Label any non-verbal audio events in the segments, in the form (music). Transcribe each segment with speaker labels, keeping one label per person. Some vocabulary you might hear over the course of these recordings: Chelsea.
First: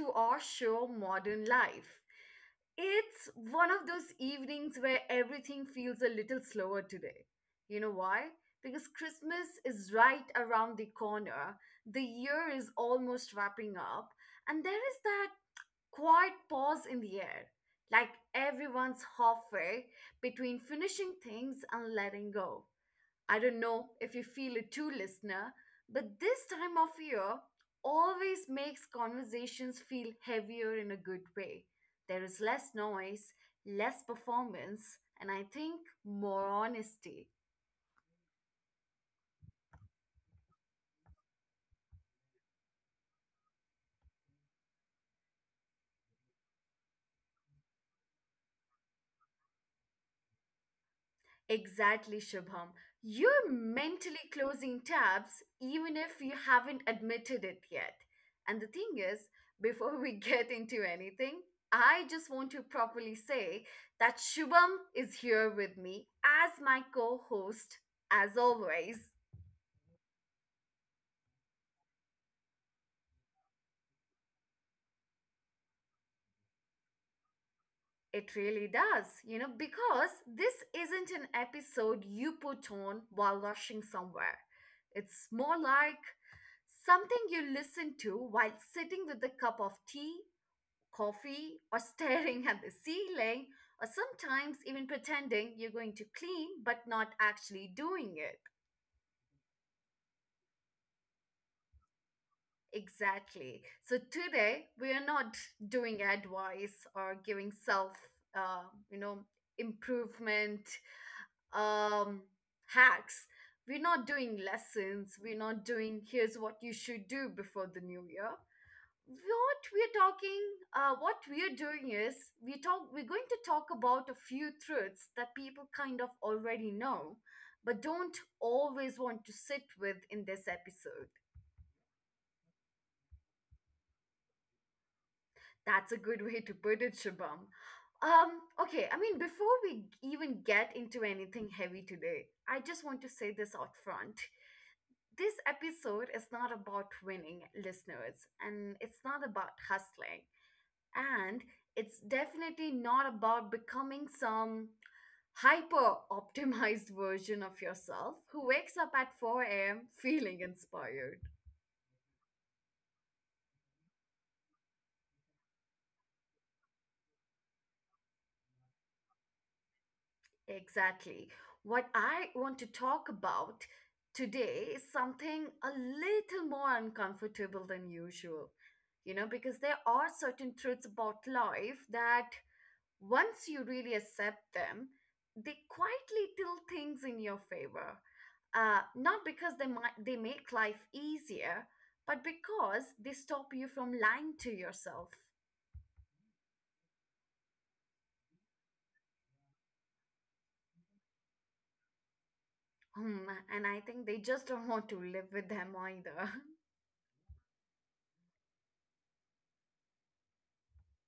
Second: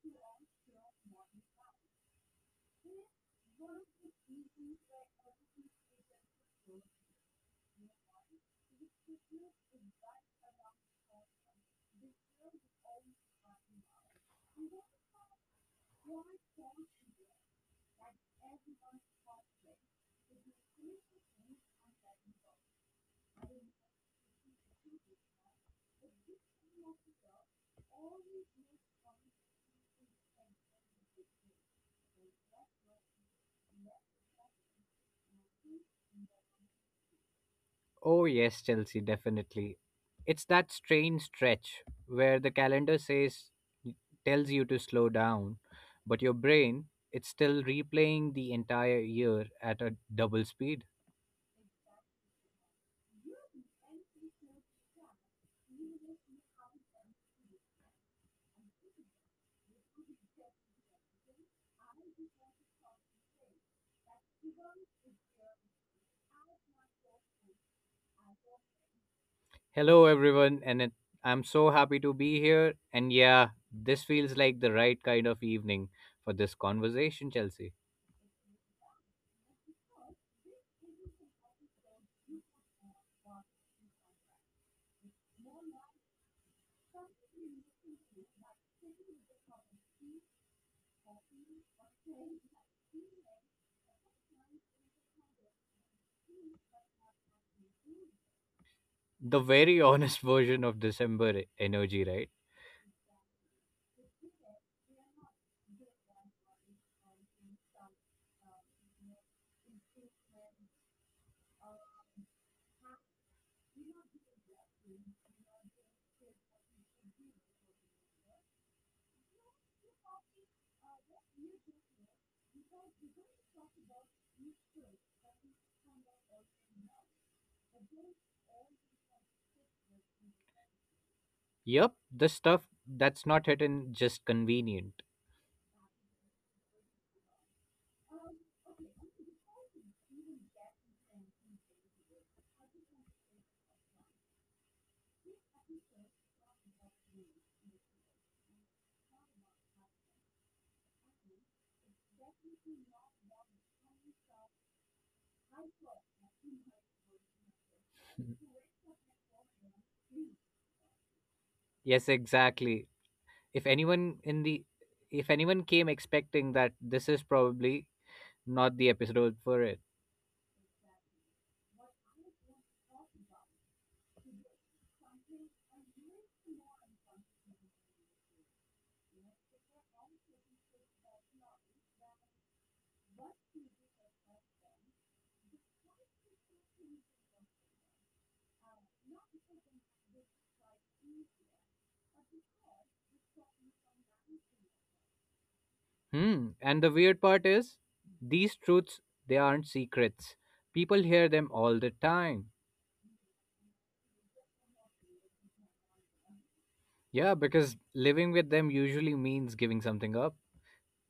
Speaker 1: to our show, Modern Life. It's one of those evenings where everything feels a little slower today. You know why? Because Christmas is right around the corner, the year is almost wrapping up, and there is that quiet pause in the air. Like everyone's halfway between finishing things and letting go. I don't know if you feel it too, listener, but this time of year always makes conversations feel heavier in a good way. There is less noise, less performance, and I think more honesty.
Speaker 2: Oh, yes, Chelsea, definitely. It's that strange stretch where the calendar tells you to slow down, but your brain, it's still replaying the entire year at a double speed.
Speaker 1: Exactly, Shubham. You're mentally closing tabs even if you haven't admitted it yet. And the thing is, before we (laughs) get into anything, I just want to properly say that Shubham is here with me as my co host, as always.
Speaker 2: Hello, everyone, I'm so happy to be here. And yeah, this feels like the right kind of evening for this conversation, Chelsea.
Speaker 1: It really does, you know, because this isn't an episode you put on while rushing somewhere. It's more like something you listen to while sitting with a cup of tea, coffee, or (laughs) staring at the ceiling, or sometimes even pretending you're going to clean but not actually doing it.
Speaker 2: The very honest (laughs) version of December energy, right?
Speaker 1: Exactly. So today we are not doing advice or giving self, uh, you know, improvement um, hacks. We're not doing lessons. We're not doing here's what you should do before the new year. What we're talking, what we're doing is We're going to talk about a few truths that people kind of already know, but don't always want to sit with in this episode.
Speaker 2: Yep, the stuff that's not hidden, just convenient.
Speaker 1: That's a good way to put it, Shabam. Um, okay, I mean, before we even get into anything heavy today, I just want to say this out front. This episode is not about winning listeners, and it's not about hustling, and it's definitely not about becoming some hyper optimized (laughs) version of yourself who wakes up at 4 a.m. feeling inspired.
Speaker 2: Yes, exactly. if anyone in the if anyone came expecting that, this is probably not the episode for it.
Speaker 1: Exactly. What I want to talk about today is something a little more uncomfortable than usual. You know, because there are certain truths about life that once you really accept them, they quietly tilt things in your favor. Not because they make life easier, but because they stop you from lying to yourself.
Speaker 2: And the weird part is, these truths, they aren't secrets, people hear them all the time.
Speaker 1: Hmm, and I think they just don't want to live with them either.
Speaker 2: Yeah, because living with them usually means giving something up:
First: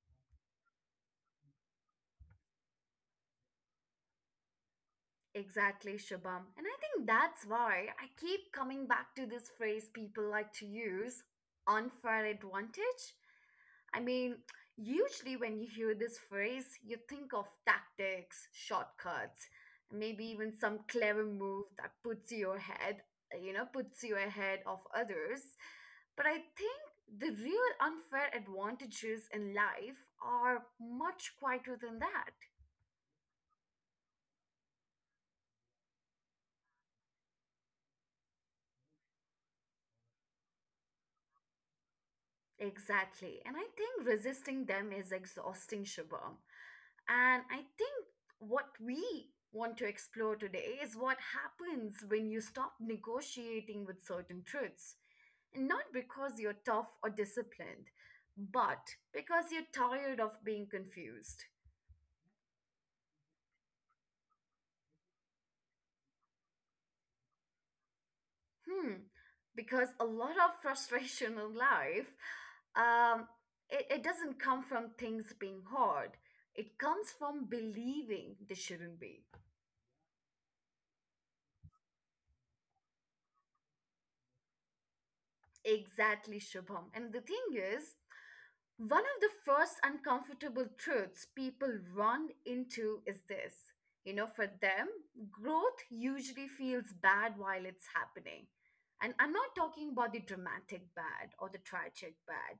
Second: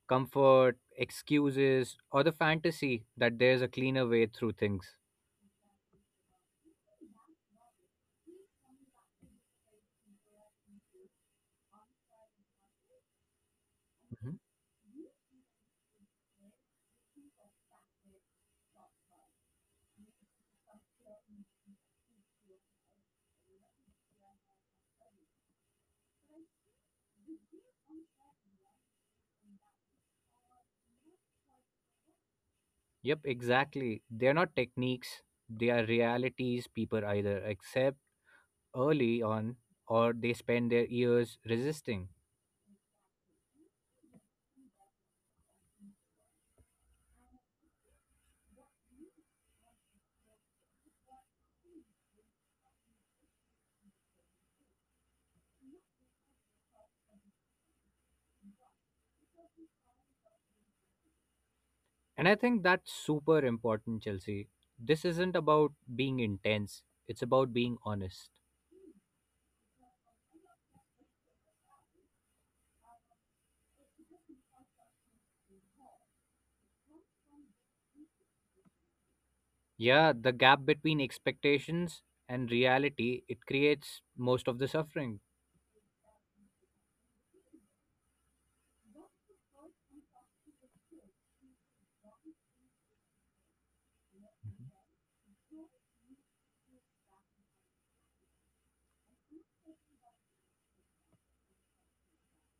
Speaker 2: comfort, excuses, or the fantasy that there's a cleaner way through things.
Speaker 1: (laughs) Exactly, Shabam. And I think that's why I keep coming back to this phrase people like to use, unfair advantage. I
Speaker 2: Mhm.
Speaker 1: mean, usually when you hear this phrase, you think of tactics, shortcuts, maybe even some clever move that puts you ahead, you know, puts you ahead of others. But I think the real unfair advantages in life are much quieter than that.
Speaker 2: Yep, exactly. They're not techniques, they are realities people either accept early on, or they spend their years resisting.
Speaker 1: Exactly. And I think resisting them is exhausting, Shubham. And I think what we want to explore today is what happens when you stop negotiating with certain truths. And not because you're tough or disciplined, but because you're tired of being confused.
Speaker 2: And I think that's super important, Chelsea. This isn't about being intense, it's about being honest.
Speaker 1: Hmm. Because a lot of (laughs) frustration in life, um, it doesn't come from things being hard. It comes from believing they shouldn't be.
Speaker 2: Yeah, the gap between expectations and reality, it creates most of the suffering.
Speaker 1: Exactly, Shubham. And the thing is, one of the first uncomfortable truths people run into is this. You know, for them, growth usually feels bad while it's happening. And I'm not talking about the dramatic bad or the tragic bad.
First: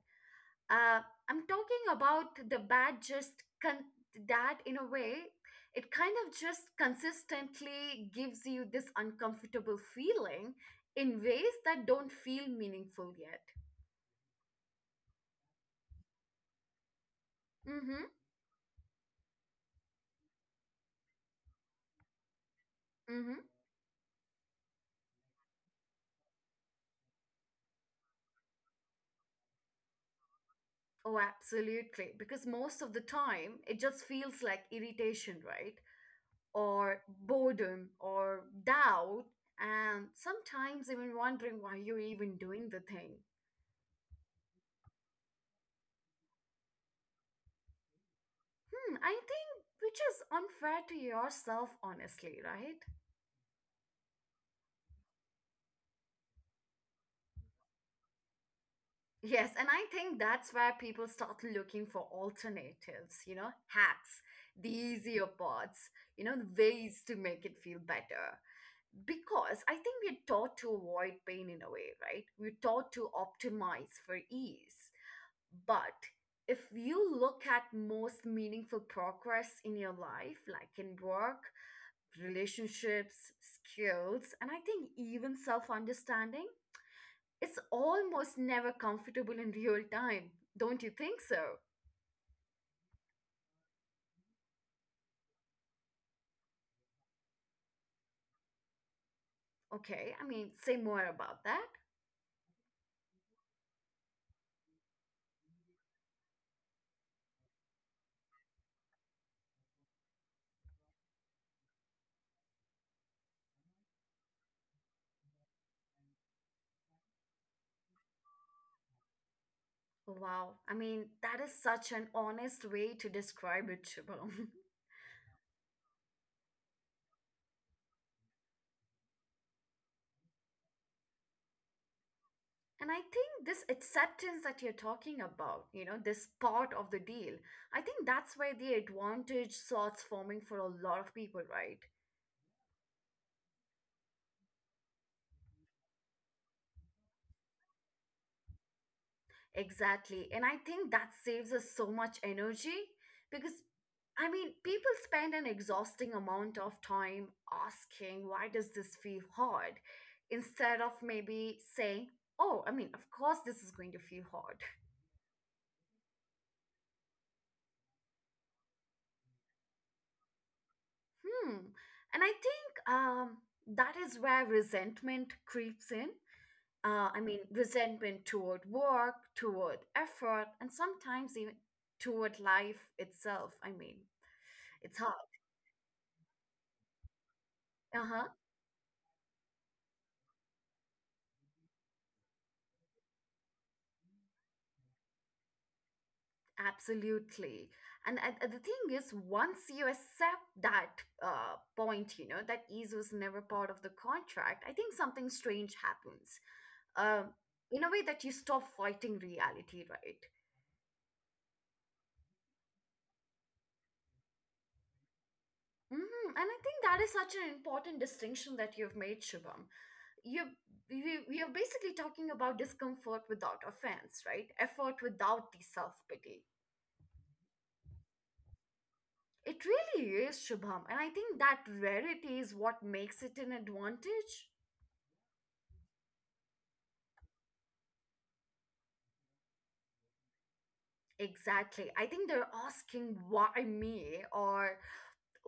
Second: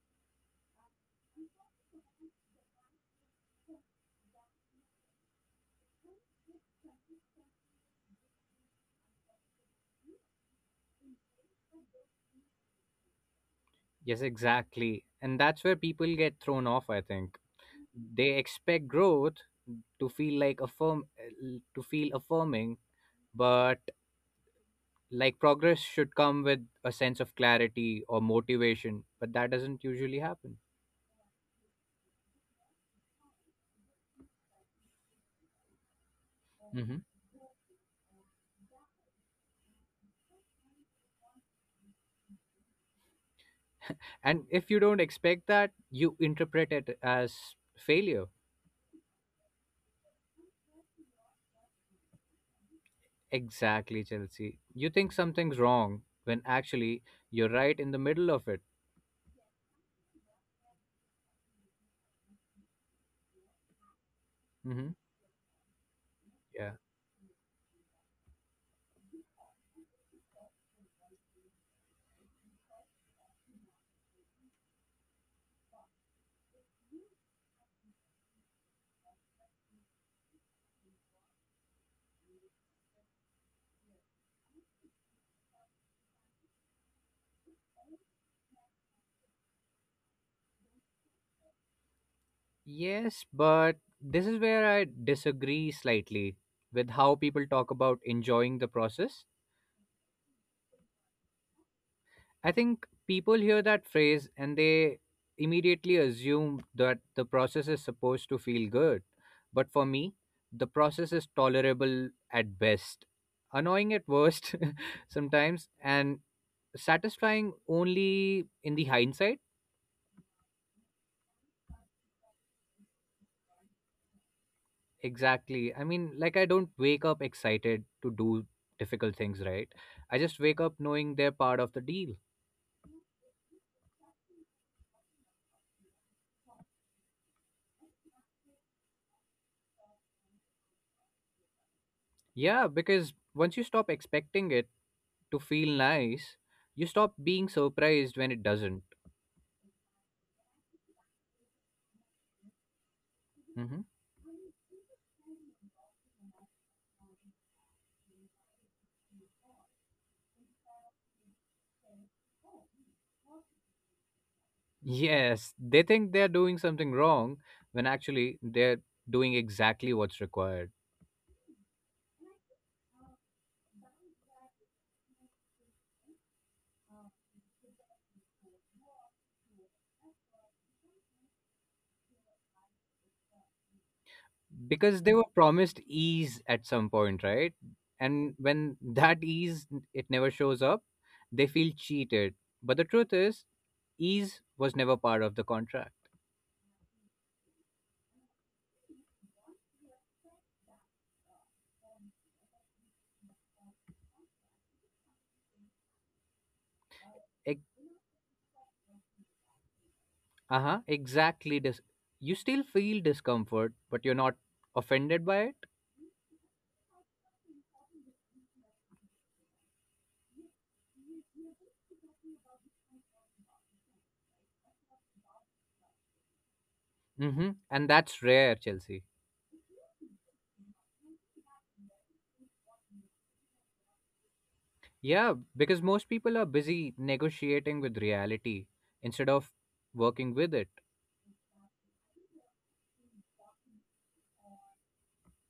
Speaker 1: Uh, I'm talking about the bad just con- that, in a way, it kind of just consistently gives you this uncomfortable feeling in ways that don't feel meaningful yet.
Speaker 2: Yes, exactly. And that's where people get thrown off, I think.
Speaker 1: Mm
Speaker 2: They expect growth to feel like affirm to feel affirming,
Speaker 1: hmm.
Speaker 2: but, like, progress should come with a sense of clarity or motivation, but that doesn't usually happen.
Speaker 1: Oh, absolutely. Because most of the time, it just feels like irritation, right?
Speaker 2: hmm
Speaker 1: Or boredom or doubt, and sometimes even wondering why you're even doing the thing.
Speaker 2: and if you don't expect that, you interpret it as failure.
Speaker 1: Hmm, I think which is unfair to yourself, honestly, right?
Speaker 2: Exactly, Chelsea. You think something's wrong when actually you're right in the middle of it.
Speaker 1: Yes, and I think that's where people start looking for alternatives, you know, hacks, the
Speaker 2: Hmm.
Speaker 1: easier parts, you know, the
Speaker 2: Yeah.
Speaker 1: ways to make it feel better. Because I think we're taught to avoid pain in a way, right? We're taught to optimize for ease. But if you look at most meaningful progress in your life, like in work, relationships, skills, and I think even self understanding, it's almost never comfortable in real time. Don't you think so?
Speaker 2: Yes, but this is where I disagree slightly with how people talk about enjoying the process.
Speaker 1: Okay, I mean, say more about that.
Speaker 2: I think people hear that phrase and they immediately assume that the process is supposed to feel good. But for me, the process is tolerable at best, annoying at worst (laughs) sometimes, and satisfying only in the hindsight.
Speaker 1: Wow, I mean, that is such an honest way to describe it, Shubham. (laughs)
Speaker 2: Exactly. I mean, like, I don't wake up excited to do difficult things, right? I just wake up knowing they're part of the deal.
Speaker 1: And I think this acceptance that you're talking about, you know, this part of the deal, I think that's where the advantage starts forming for a lot of people, right?
Speaker 2: Yeah, because once you stop expecting it to feel nice, you stop being surprised when it doesn't.
Speaker 1: Exactly. And I think that saves us so much energy because,
Speaker 2: Mhm.
Speaker 1: I mean, people spend an exhausting amount of time asking, why does this feel hard? Instead of maybe saying, oh, I mean, of course this is going to feel hard. (laughs)
Speaker 2: Yes, they think they're doing something wrong when actually they're doing exactly what's required,
Speaker 1: Hmm. And I think that is where resentment creeps in, I mean, resentment toward work, toward effort, and sometimes even toward life itself. I mean, it's
Speaker 2: because
Speaker 1: hard.
Speaker 2: they were promised ease at some point, right?
Speaker 1: Uh huh.
Speaker 2: And when (laughs) that ease, it never shows up, they feel cheated. But the truth is, ease was never part of the contract.
Speaker 1: Absolutely. And the thing is, once you accept that point, you know, that ease was never part of the contract, I think something strange happens. Um, in a way that you stop fighting reality, right?
Speaker 2: Uh huh, exactly. You still feel discomfort, but you're not offended by it.
Speaker 1: Hmm. And I think that is such an important distinction that you've made, Shubham. you you you're basically talking about discomfort without offense, right? Effort without the self-pity.
Speaker 2: Mm-hmm. And that's rare, Chelsea.
Speaker 1: It really is, Shubham, and I think that rarity is what makes it an advantage.
Speaker 2: Yeah, because most people are busy negotiating with reality instead of working with it.
Speaker 1: Exactly, I think they're asking, why me? Or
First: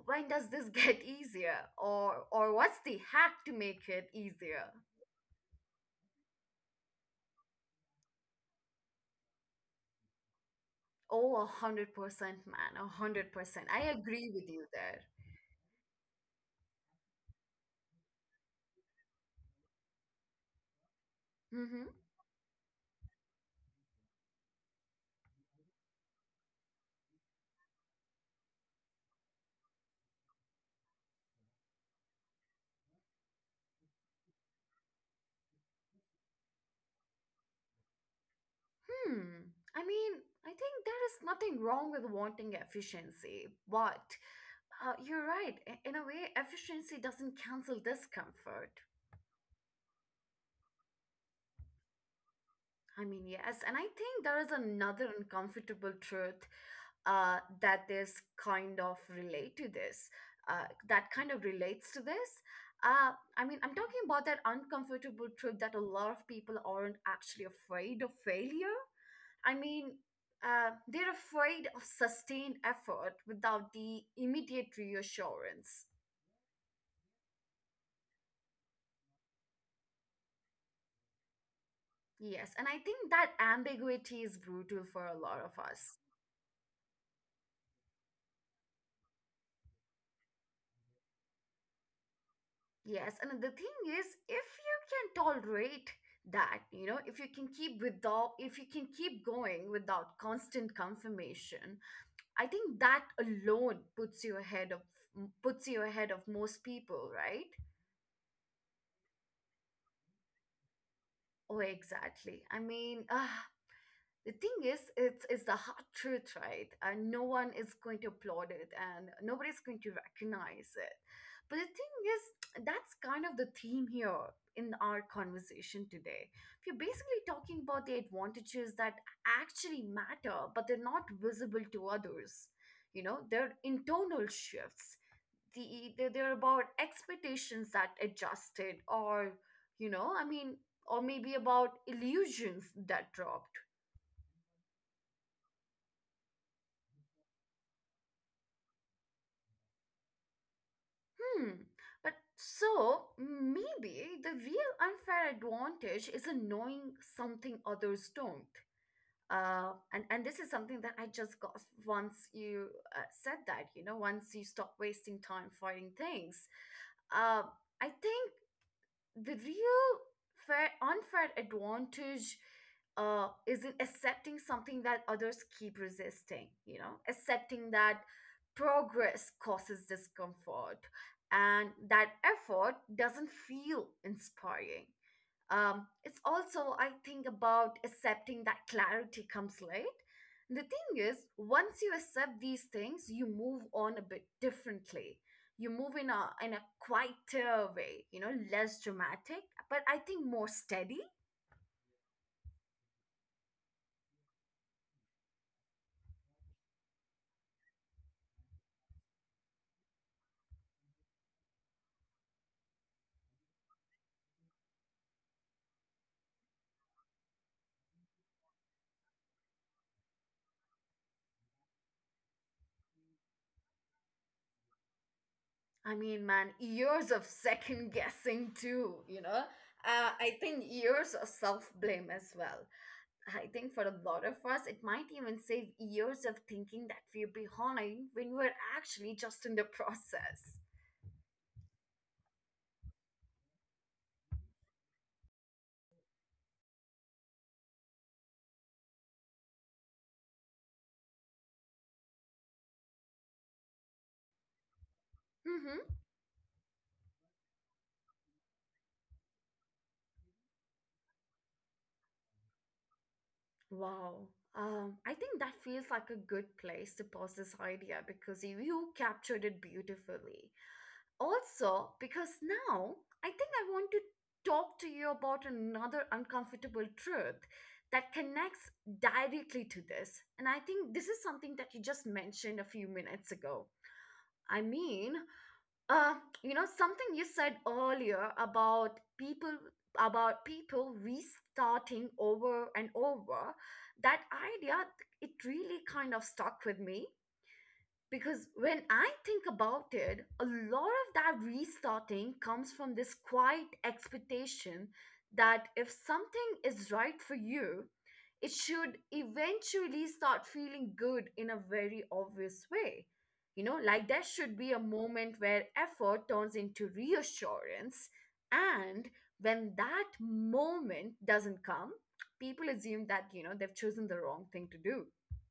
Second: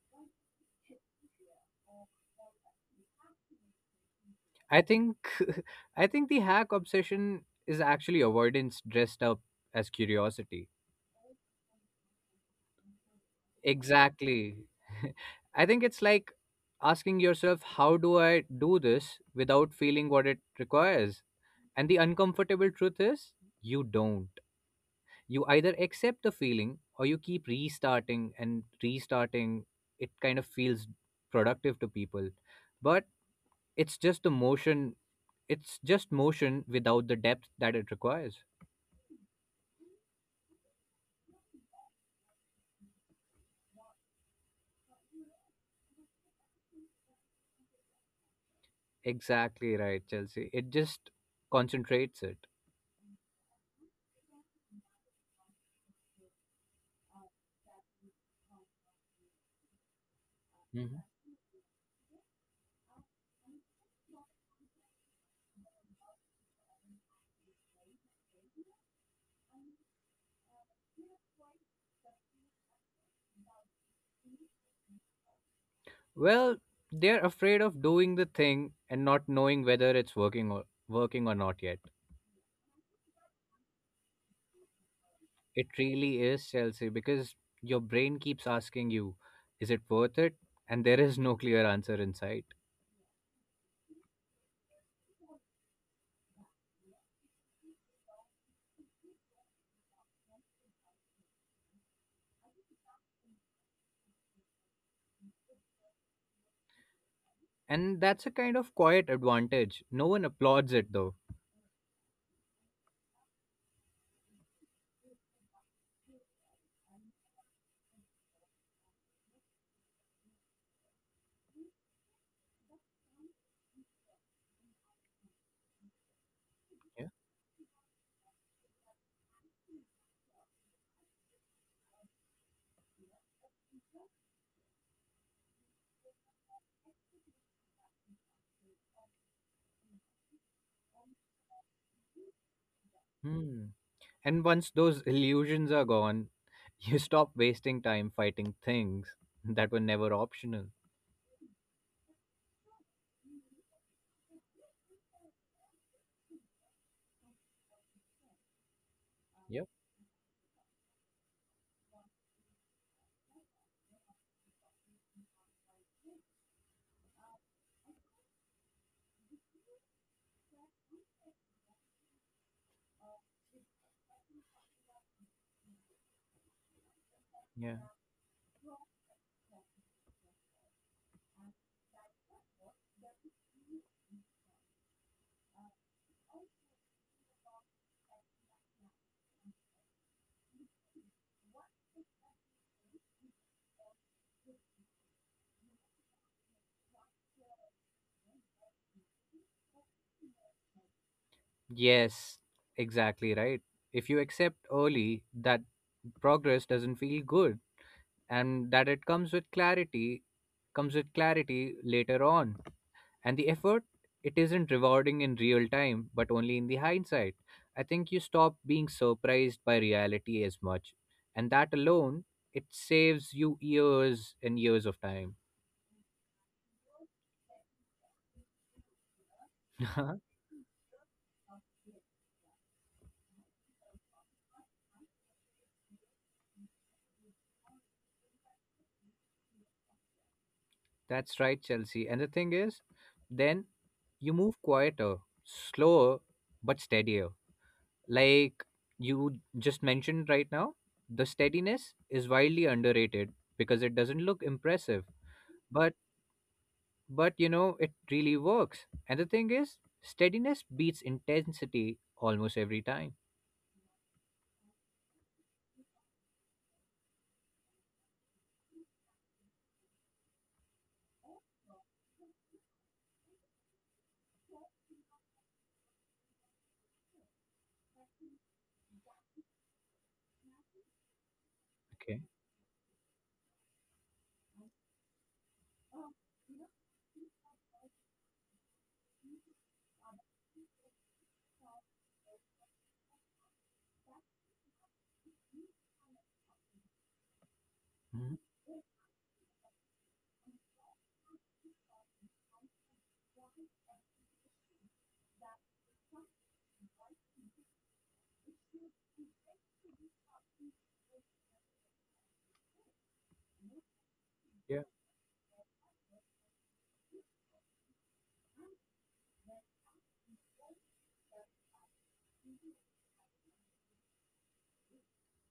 Speaker 1: when does this (laughs) get easier or what's the hack to make it easier?
Speaker 2: I think (laughs) I think the hack obsession is actually avoidance dressed up as curiosity.
Speaker 1: Oh, 100%, man. 100%, I agree with
Speaker 2: Exactly.
Speaker 1: you there.
Speaker 2: (laughs) I think it's like asking yourself, how do I do this without feeling what it requires?
Speaker 1: Mm-hmm.
Speaker 2: And the uncomfortable truth is, you don't. You either accept the feeling, or you keep restarting and restarting. It kind of feels productive to people, but it's just the motion, it's just motion without the depth that it requires.
Speaker 1: Hmm. I mean, I think there is nothing wrong with wanting efficiency, but you're right. In a way, efficiency doesn't cancel discomfort.
Speaker 2: Exactly right, Chelsea. It just concentrates it.
Speaker 1: I mean, yes. And I think there is another uncomfortable truth that is kind of relate to this, that
Speaker 2: hmm
Speaker 1: kind of relates to this. Uh, I mean, I'm talking about that uncomfortable truth that a lot of people aren't actually afraid of failure. I mean, they're afraid of sustained effort without the immediate reassurance.
Speaker 2: well, they're afraid of doing the thing and not knowing whether it's working or not yet.
Speaker 1: Yes, and I think that ambiguity is brutal for a lot of
Speaker 2: It
Speaker 1: us.
Speaker 2: really is, Chelsea. Because your brain keeps asking you, is it worth it? And there is no clear answer inside.
Speaker 1: Yes, and the thing is, if you can tolerate that, you know, if you can keep going without constant confirmation, I think that alone puts you ahead of most people, right?
Speaker 2: And that's a kind of quiet advantage. No one applauds it, though.
Speaker 1: Oh, exactly. I mean, the thing is, it's the hard truth, right? And no one is going to applaud it, and nobody's going to recognize it. But the thing is, that's kind of the theme here in our conversation today. We're
Speaker 2: Yeah.
Speaker 1: basically talking about the advantages that actually matter, but they're not visible to others. You know, they're internal shifts. They're about expectations that adjusted, or you know, I mean, or maybe about illusions that dropped.
Speaker 2: Hmm. And once those illusions are gone, (laughs) you stop wasting time fighting things that were never optional.
Speaker 1: Hmm. But so maybe the real unfair advantage is in knowing something others don't.
Speaker 2: Yep.
Speaker 1: And this is something that I just got once you said that, you know, once you stop wasting time fighting things. Uh, I think the real fair unfair advantage is in accepting something that others keep resisting, you know, accepting
Speaker 2: Yeah.
Speaker 1: that progress causes discomfort and that effort doesn't feel inspiring. It's also, I think, about accepting that clarity comes late. The thing is, once you accept these things, you move on a bit differently. You move in a quieter way, you know, less dramatic, but I think more steady.
Speaker 2: Yes, exactly right. If you accept early that progress doesn't feel good, and that it comes with clarity later on, and the effort, it isn't rewarding in real time but only in the hindsight, I think you stop being surprised by reality as much. And that alone, it saves you years and years of time.
Speaker 1: I mean, man, years of second guessing too, you know. I
Speaker 2: (laughs)
Speaker 1: think years of self blame as well. I think for a lot of us it might even save years of thinking that we're behind when we're actually just in the process.
Speaker 2: That's right, Chelsea. And the thing is, then you move quieter, slower, but steadier. Like you just mentioned right now, the steadiness is widely underrated because it doesn't look impressive,
Speaker 1: Mm-hmm.
Speaker 2: but but you know, it really works. And the thing is, steadiness beats intensity almost every time.
Speaker 1: Wow. I think that feels like a good place to pause this idea because you captured it beautifully. Also, because now I think I want to talk to you about another uncomfortable truth that connects directly to this. And I think this is something that you just
Speaker 2: Okay.
Speaker 1: mentioned a few minutes ago. I mean, uh, you know, something you said earlier about people restarting over and over, that idea, it really kind of stuck with me
Speaker 2: Mhm.
Speaker 1: because when I think about it, a lot of that restarting comes from this quiet expectation that if something is right for you, it should eventually start feeling good in a very obvious way. You know, like there should be a
Speaker 2: Yeah,
Speaker 1: moment where effort turns into reassurance. And when that moment doesn't come, people assume that, you know, they've chosen the wrong thing to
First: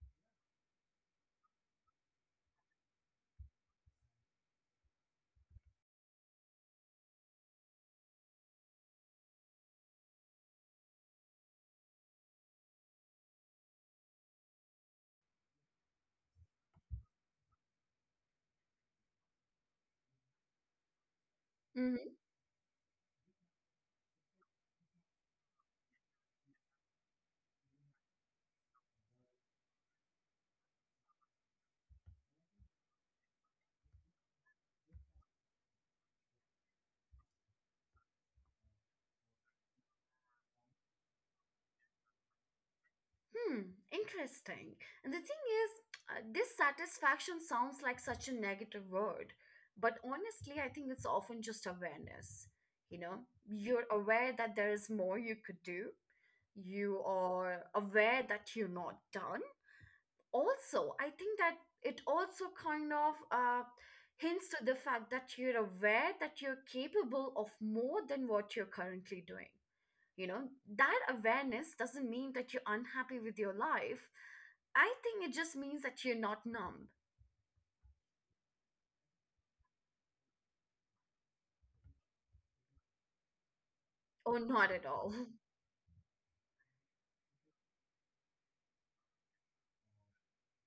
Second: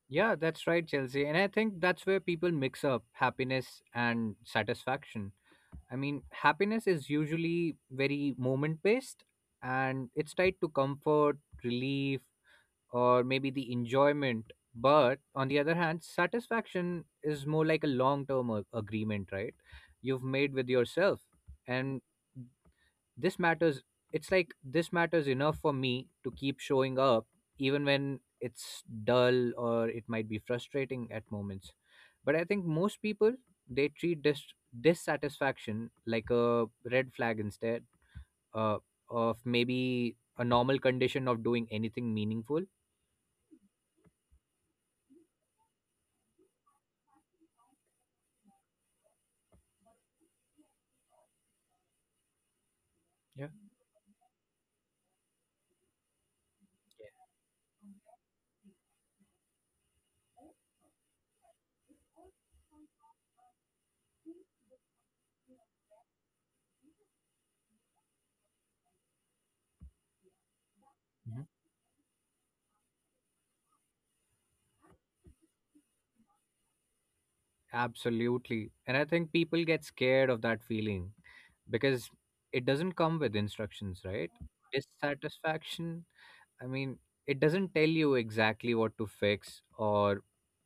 Speaker 2: yeah. That's right, Chelsea. And I think that's where people mix up happiness and satisfaction. I mean, happiness is usually very moment based, and it's tied to comfort, relief, or maybe the enjoyment. But on the other hand, satisfaction is more like a long term agreement, right? You've made with yourself.
Speaker 1: do.
Speaker 2: And this matters, it's like, this matters enough for me to keep showing up, even when it's dull, or it might be frustrating at moments. But I think most people, they treat dissatisfaction like a red flag instead, uh, of maybe a normal condition of doing anything meaningful.
Speaker 1: Hmm, interesting. And the thing is, dissatisfaction sounds like such a negative word, but honestly, I think it's often just awareness. You know,
Speaker 2: Yeah.
Speaker 1: you're aware that there is more you could do, you are aware that you're not done. Also, I think that it also kind of hints to the fact that you're aware that you're capable of more than what you're currently doing. You know, that
Speaker 2: Mhm.
Speaker 1: awareness doesn't mean that you're unhappy with your life. I think it just means that you're not numb
Speaker 2: Absolutely. And I think people get scared of that feeling, because it doesn't come with instructions, right?
Speaker 1: or not at all. (laughs)
Speaker 2: Dissatisfaction, I mean, it doesn't tell you exactly what to fix or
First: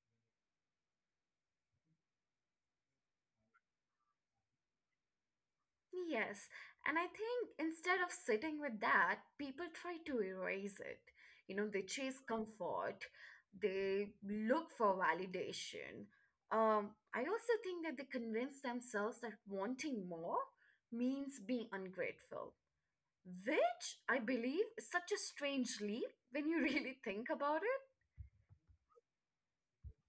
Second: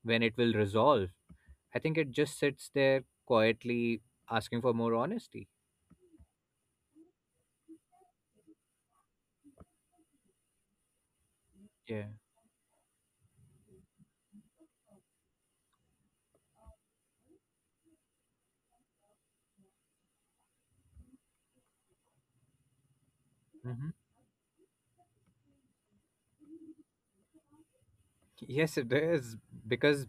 Speaker 2: when it will resolve. I think it just sits there quietly, asking for more honesty.
Speaker 1: Yes, and I think instead of sitting with that, people try to erase it. You know, they
Speaker 2: Yeah.
Speaker 1: chase comfort, they look for validation. I also think that they convince themselves that wanting more means being ungrateful, which
Speaker 2: Hmm.
Speaker 1: I believe is such a strange leap when you (laughs) really think about.
Speaker 2: Yes, it is, because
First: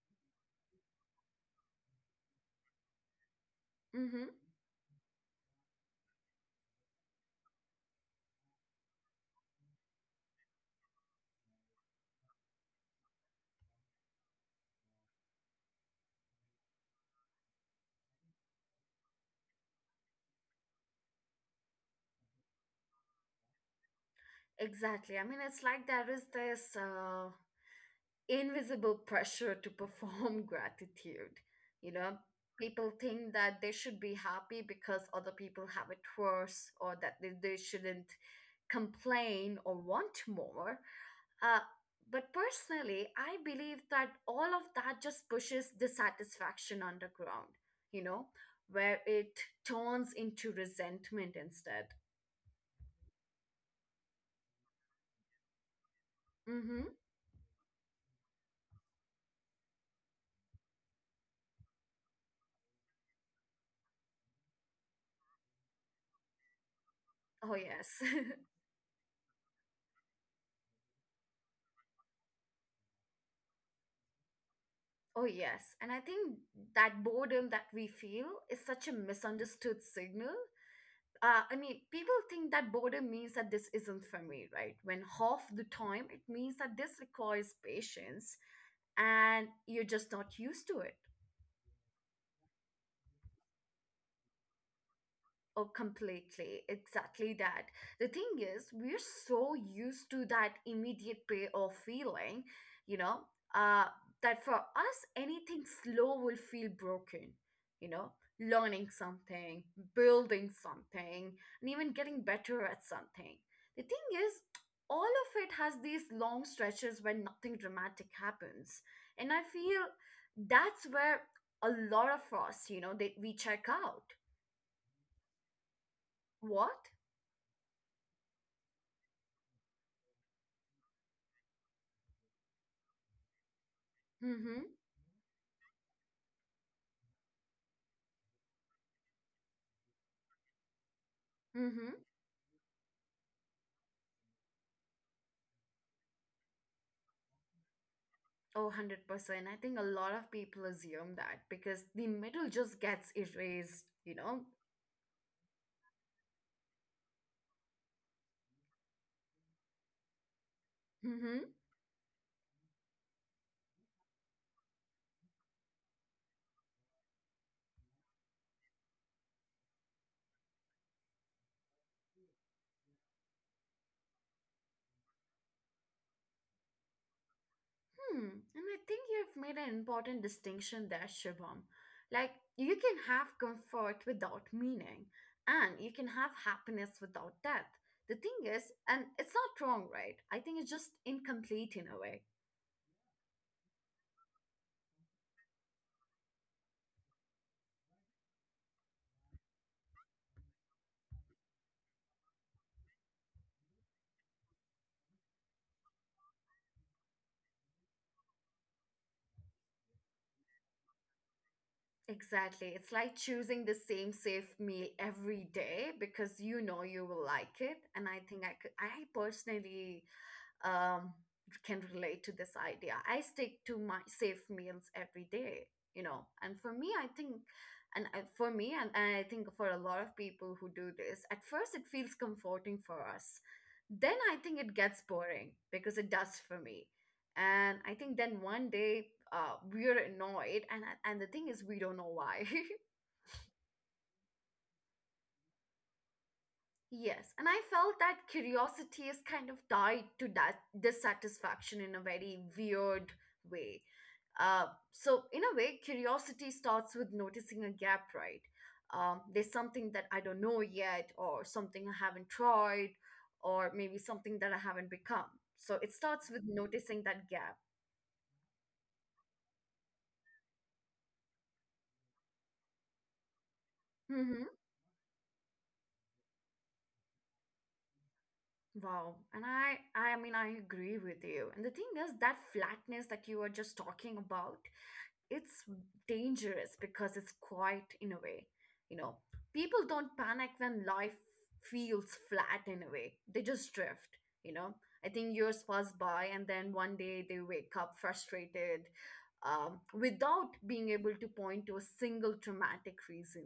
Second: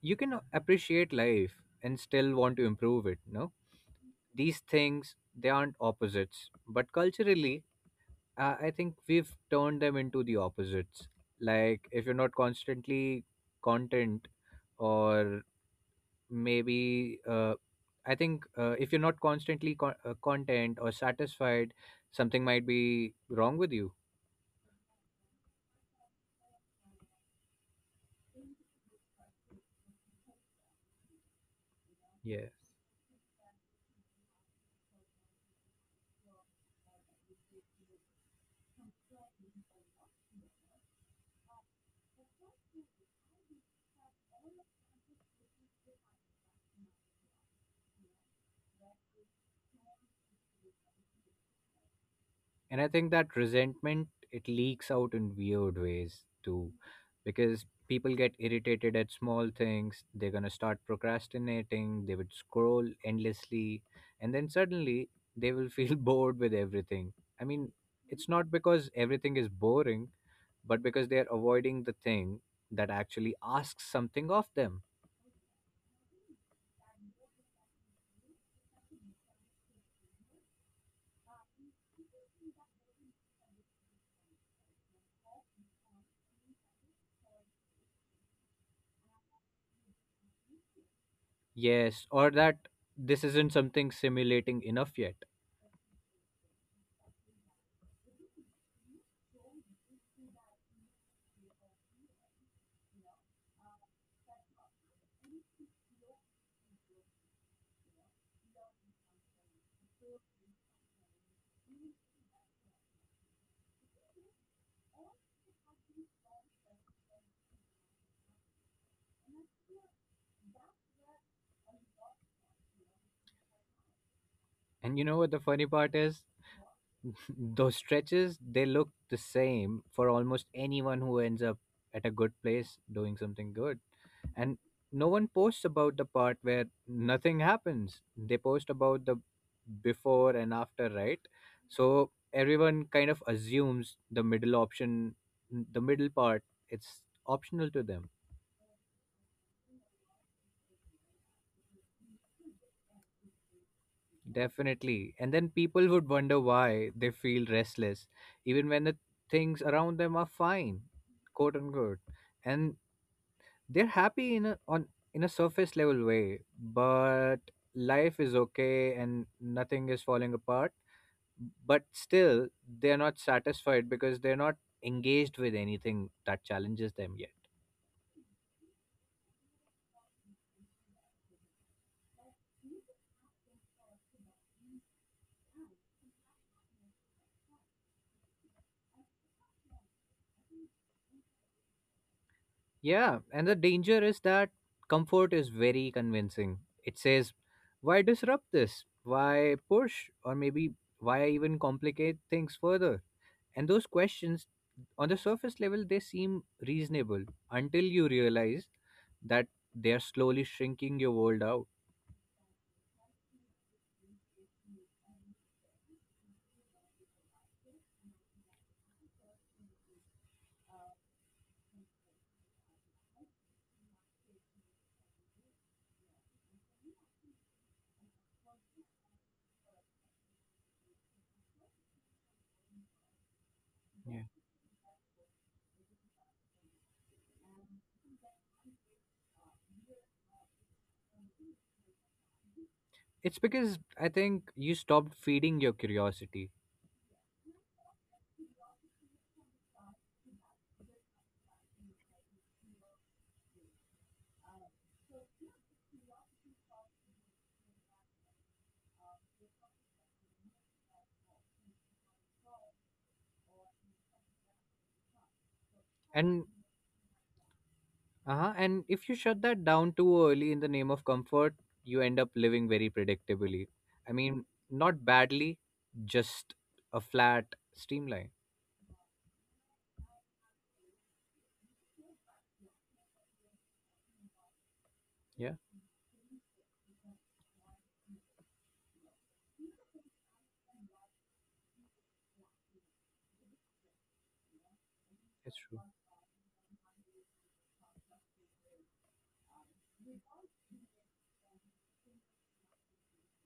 Speaker 2: you can appreciate life and still want to improve it. No,
Speaker 1: Mm-hmm.
Speaker 2: these things, they aren't opposites, but culturally, I think we've turned them into the opposites. Like, if you're not constantly content, or maybe I think, if you're not constantly content or satisfied, something might be wrong with you.
Speaker 1: Exactly. I mean, it's like there is this invisible pressure to perform (laughs) gratitude. You know,
Speaker 2: Yeah,
Speaker 1: people think that they should be happy because other people have it worse or that they shouldn't complain or want more. Uh, but personally, I believe that all of that just pushes dissatisfaction underground, you know, where it turns into resentment instead.
Speaker 2: and I think that resentment, it leaks out in weird ways too,
Speaker 1: Mm-hmm.
Speaker 2: because people get irritated at small things, they're going to start procrastinating, they would scroll endlessly, and then suddenly they will feel (laughs) bored with everything. I
Speaker 1: Oh,
Speaker 2: mean,
Speaker 1: yes.
Speaker 2: it's
Speaker 1: (laughs)
Speaker 2: not because everything is boring, but because they're avoiding the thing that actually asks something of them.
Speaker 1: Oh, yes. And I think that boredom that we feel is such a misunderstood signal. I mean, people think that boredom means that this isn't for me, right? When half the time it means that this requires patience and you're just not used to it.
Speaker 2: Yes, or that this isn't something simulating enough yet.
Speaker 1: Oh, completely. Exactly that. The thing is, we're so used to that immediate payoff feeling, you know, uh, that for us, anything slow will feel broken, you know, learning something, building something, and even getting better at something. The thing is, all of it has these long stretches when nothing dramatic happens. And I feel that's where a lot of us, you know, we check out.
Speaker 2: And you know what the funny part is?
Speaker 1: What?
Speaker 2: (laughs) Those stretches, they look the same for almost anyone who ends up at a good place doing something good.
Speaker 1: Mm-hmm.
Speaker 2: And no one posts about the part where nothing happens. They post about the before and after, right?
Speaker 1: Mm-hmm.
Speaker 2: So everyone kind of assumes the middle option, the middle part, it's optional to them.
Speaker 1: Oh, 100%. I think a lot of people assume that because the middle just gets erased, you know?
Speaker 2: Definitely. And then people would wonder why they feel restless, even when the things around them are fine,
Speaker 1: Mm-hmm.
Speaker 2: quote unquote, and they're happy in a surface level way, but life is okay and nothing is falling apart, but still they're not satisfied because they're not engaged with anything that challenges them yet.
Speaker 1: Hmm. And I think you've made an important distinction there, Shubham. Like, you can have comfort without meaning, and you can have happiness without death. The thing is, and it's not wrong, right? I think it's just incomplete in a way.
Speaker 2: Yeah, and the danger is that comfort is very convincing. It says, why disrupt this, why push, or maybe why even complicate things further? And those questions, on the surface level, they seem reasonable, until you realize that they're slowly shrinking your world out.
Speaker 1: Exactly. It's like choosing the same safe meal every day because you know you will like it. And I think I personally um, can relate to this idea. I stick to my safe meals every day, you know. And for me, I think, and I think for a lot of people who do this, at first it feels comforting for us. Then
Speaker 2: Yeah.
Speaker 1: I think it gets boring because it does for me. And I think then one day we're annoyed, and the thing is, we don't know why. (laughs)
Speaker 2: It's because, I think, you stopped feeding your curiosity.
Speaker 1: Yes, and I felt that curiosity is kind of tied to that dissatisfaction in a very weird way. Uh, so, in a way, curiosity starts with noticing a gap, right? There's something that I don't know yet, or something I haven't tried, or maybe something that I haven't become. So, it starts with
Speaker 2: And,
Speaker 1: noticing that gap.
Speaker 2: uh-huh, and if you shut that down too early in the name of comfort, you end up living very predictably. I mean,
Speaker 1: Mm-hmm.
Speaker 2: not badly, just a flat streamline.
Speaker 1: Wow. And I mean, I agree with you. And the thing is, that flatness that you were just talking about,
Speaker 2: Yeah,
Speaker 1: it's dangerous because it's quiet in a way, you know. People don't panic when life feels flat in a way, they just drift. You know, I think
Speaker 2: it's
Speaker 1: years
Speaker 2: true.
Speaker 1: pass by and then one day they wake up frustrated, without being able to point to a single traumatic reason.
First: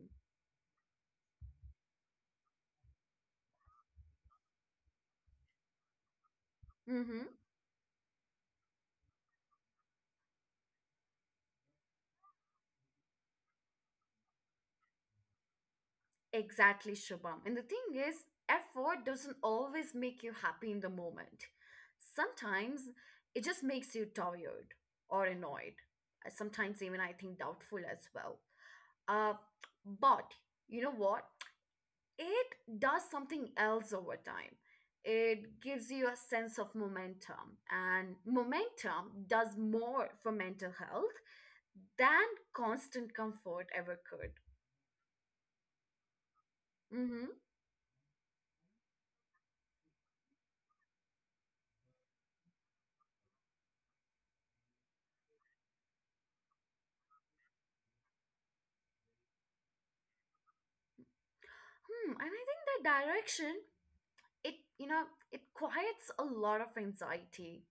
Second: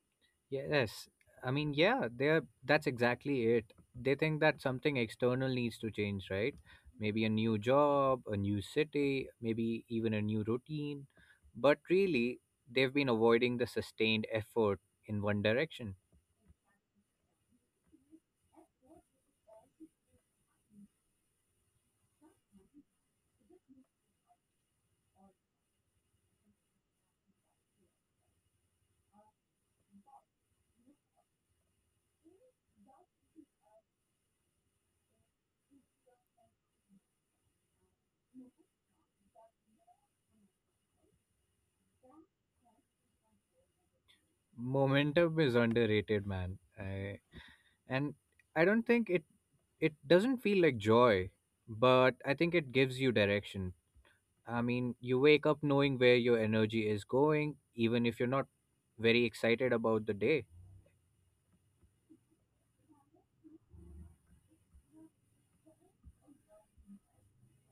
Speaker 2: Yes. I mean, yeah, they're that's exactly it. They think that something external needs to change, right? Maybe a
Speaker 1: Mm-hmm.
Speaker 2: new job, a new city, maybe even a new routine. But really, they've been avoiding the sustained effort in one direction.
Speaker 1: Exactly, Shubham. And the thing is, effort doesn't always make you happy in the moment. Sometimes it just makes you tired or annoyed. Sometimes even I think doubtful as well. Uh, but you know what? It does something else over time. It gives you a sense of momentum, and momentum does more for mental health than constant comfort ever could.
Speaker 2: Momentum is underrated, man. I,
Speaker 1: Mm-hmm.
Speaker 2: and I don't think it, it doesn't feel like joy, but I think it gives you direction. I mean, you wake up knowing where your energy is going, even if you're not very excited about the day.
Speaker 1: Hmm, and I think the direction, it, you know, it quiets a lot of anxiety.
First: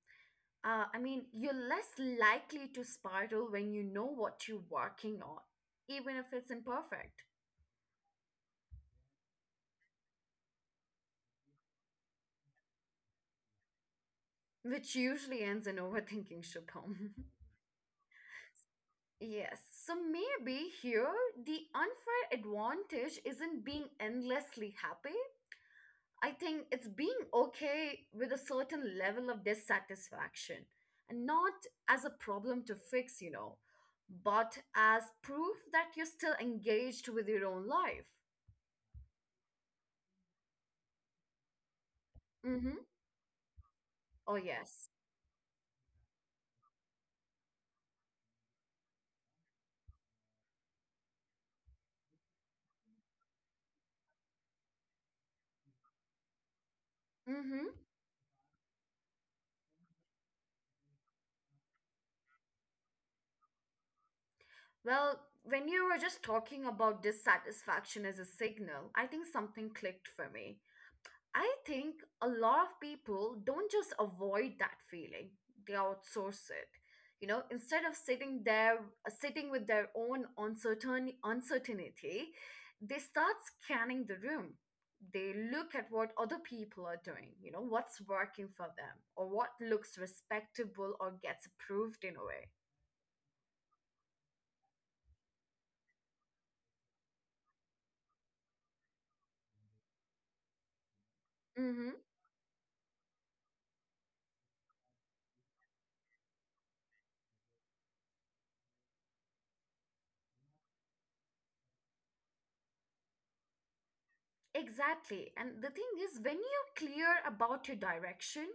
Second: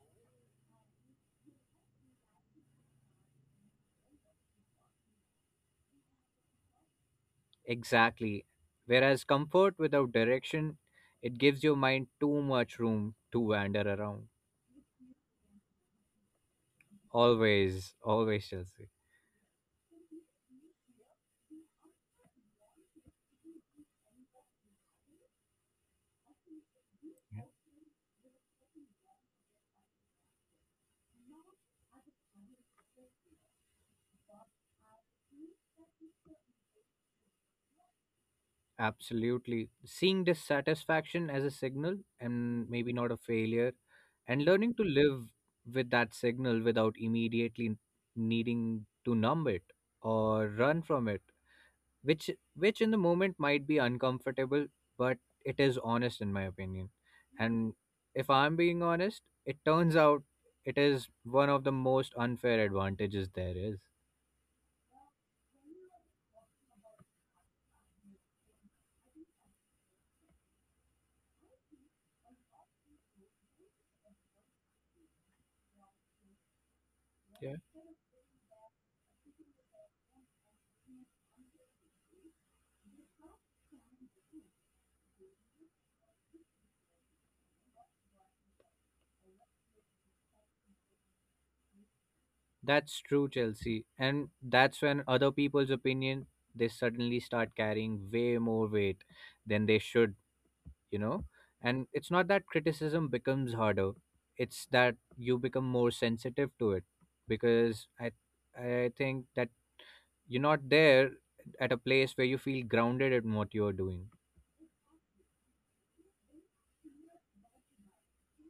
Speaker 1: I mean, you're less likely to spiral when you know what you're working on, even if it's imperfect,
Speaker 2: Exactly. Whereas comfort without direction, it gives your mind too much room to wander around.
Speaker 1: which usually ends in overthinking, Shubham.
Speaker 2: Always, always, Chelsea.
Speaker 1: (laughs) Yes. So maybe here the unfair advantage isn't being endlessly happy. I think it's being
Speaker 2: Yeah.
Speaker 1: okay with a certain level of dissatisfaction, and not as a problem to fix, you know, but as proof that you're still engaged with your own life.
Speaker 2: Absolutely. Seeing dissatisfaction as a signal and
Speaker 1: Mm-hmm.
Speaker 2: maybe not a failure,
Speaker 1: Oh,
Speaker 2: and learning
Speaker 1: yes.
Speaker 2: to live with that signal without immediately needing to numb it or run from it, which which in the moment might be uncomfortable, but it is honest in my opinion.
Speaker 1: Mm-hmm.
Speaker 2: And if I'm being honest, it turns out, it is one of the most unfair advantages there is.
Speaker 1: Well, when you were just talking about dissatisfaction as a signal, I think something clicked for me. I think a lot of people don't just avoid that feeling, they outsource it. You know,
Speaker 2: Yeah.
Speaker 1: instead of sitting there, sitting with their own uncertainty, they start scanning the room. They look at what other people are doing, you know, what's working for them or what looks respectable or gets approved in a way.
Speaker 2: That's true, Chelsea. And that's when other people's opinion, they suddenly start carrying way more weight than they should, you know. And
Speaker 1: Mm-hmm.
Speaker 2: it's not that criticism becomes harder, it's that you become more sensitive to it, because i I think that you're not there at a place where you feel grounded in what you're doing.
Speaker 1: Exactly. And the thing is, when you're clear about your direction,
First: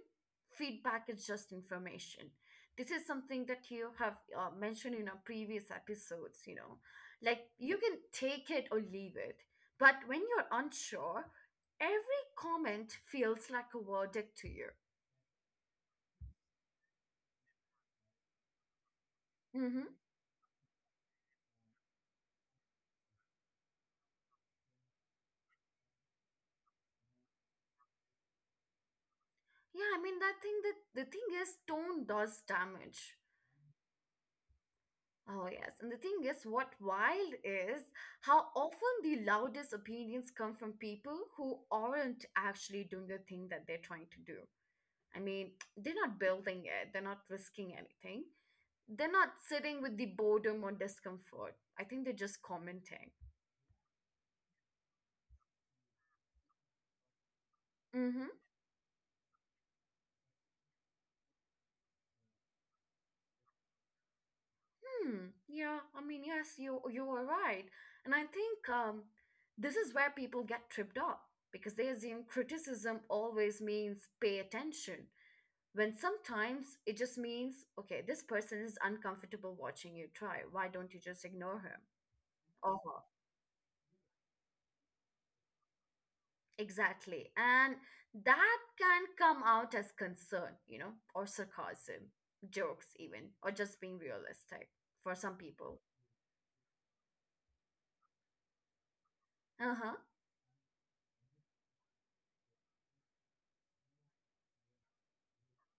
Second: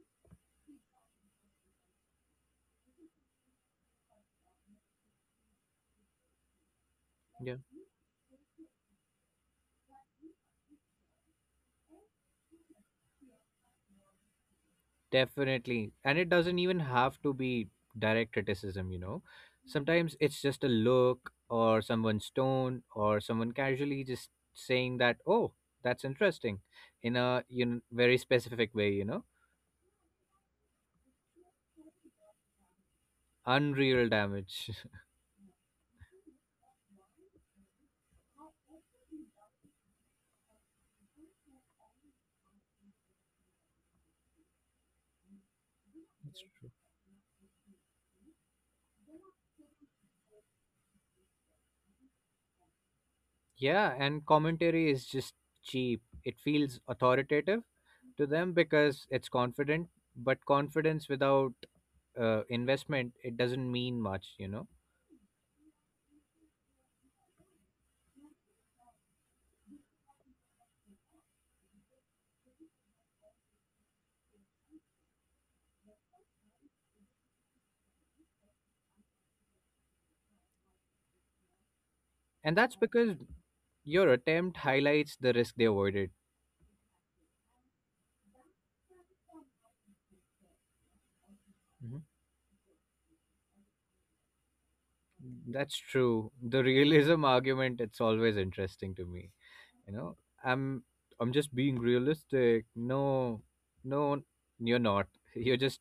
Speaker 1: feedback is just information. This is something that you have mentioned in our previous episodes, you know. Like
Speaker 2: Yeah,
Speaker 1: you can take it or leave it. But when you're unsure, every comment feels like a verdict to you.
Speaker 2: definitely. And it doesn't even have to be direct criticism,
Speaker 1: Hmm.
Speaker 2: sometimes it's just a look or someone's tone, or someone casually just saying that, oh, that's interesting in a, very specific way.
Speaker 1: Yeah, I mean, that thing that the thing is, tone does damage.
Speaker 2: Unreal damage.
Speaker 1: Oh, yes. And the thing is, what wild is how often the loudest opinions come from people who aren't actually doing the thing that they're trying to do. I mean, they're not building it, they're not risking anything, they're not sitting with the boredom or discomfort. I think they're just commenting.
Speaker 2: (laughs) Yeah, and commentary is just cheap, it feels authoritative to
Speaker 1: Mm-hmm.
Speaker 2: them because it's confident. But confidence without investment, it doesn't mean much.
Speaker 1: Hmm. Yeah, I mean, yes, you are right. And I think this is where people get tripped up because they assume criticism always means pay attention. When sometimes it just means, okay, this person is uncomfortable watching you try. Why don't you just ignore him
Speaker 2: And that's
Speaker 1: or her?
Speaker 2: because your attempt highlights the risk they avoided.
Speaker 1: Exactly. And that can come out as concern, you know, or
Speaker 2: Mhm.
Speaker 1: sarcasm, jokes, even, or just being realistic for some
Speaker 2: That's
Speaker 1: people.
Speaker 2: true. The realism (laughs) argument, it's always interesting to me. You
Speaker 1: Uh-huh. (laughs)
Speaker 2: know, I'm I'm just being realistic. No, no, you're not. (laughs) You're just,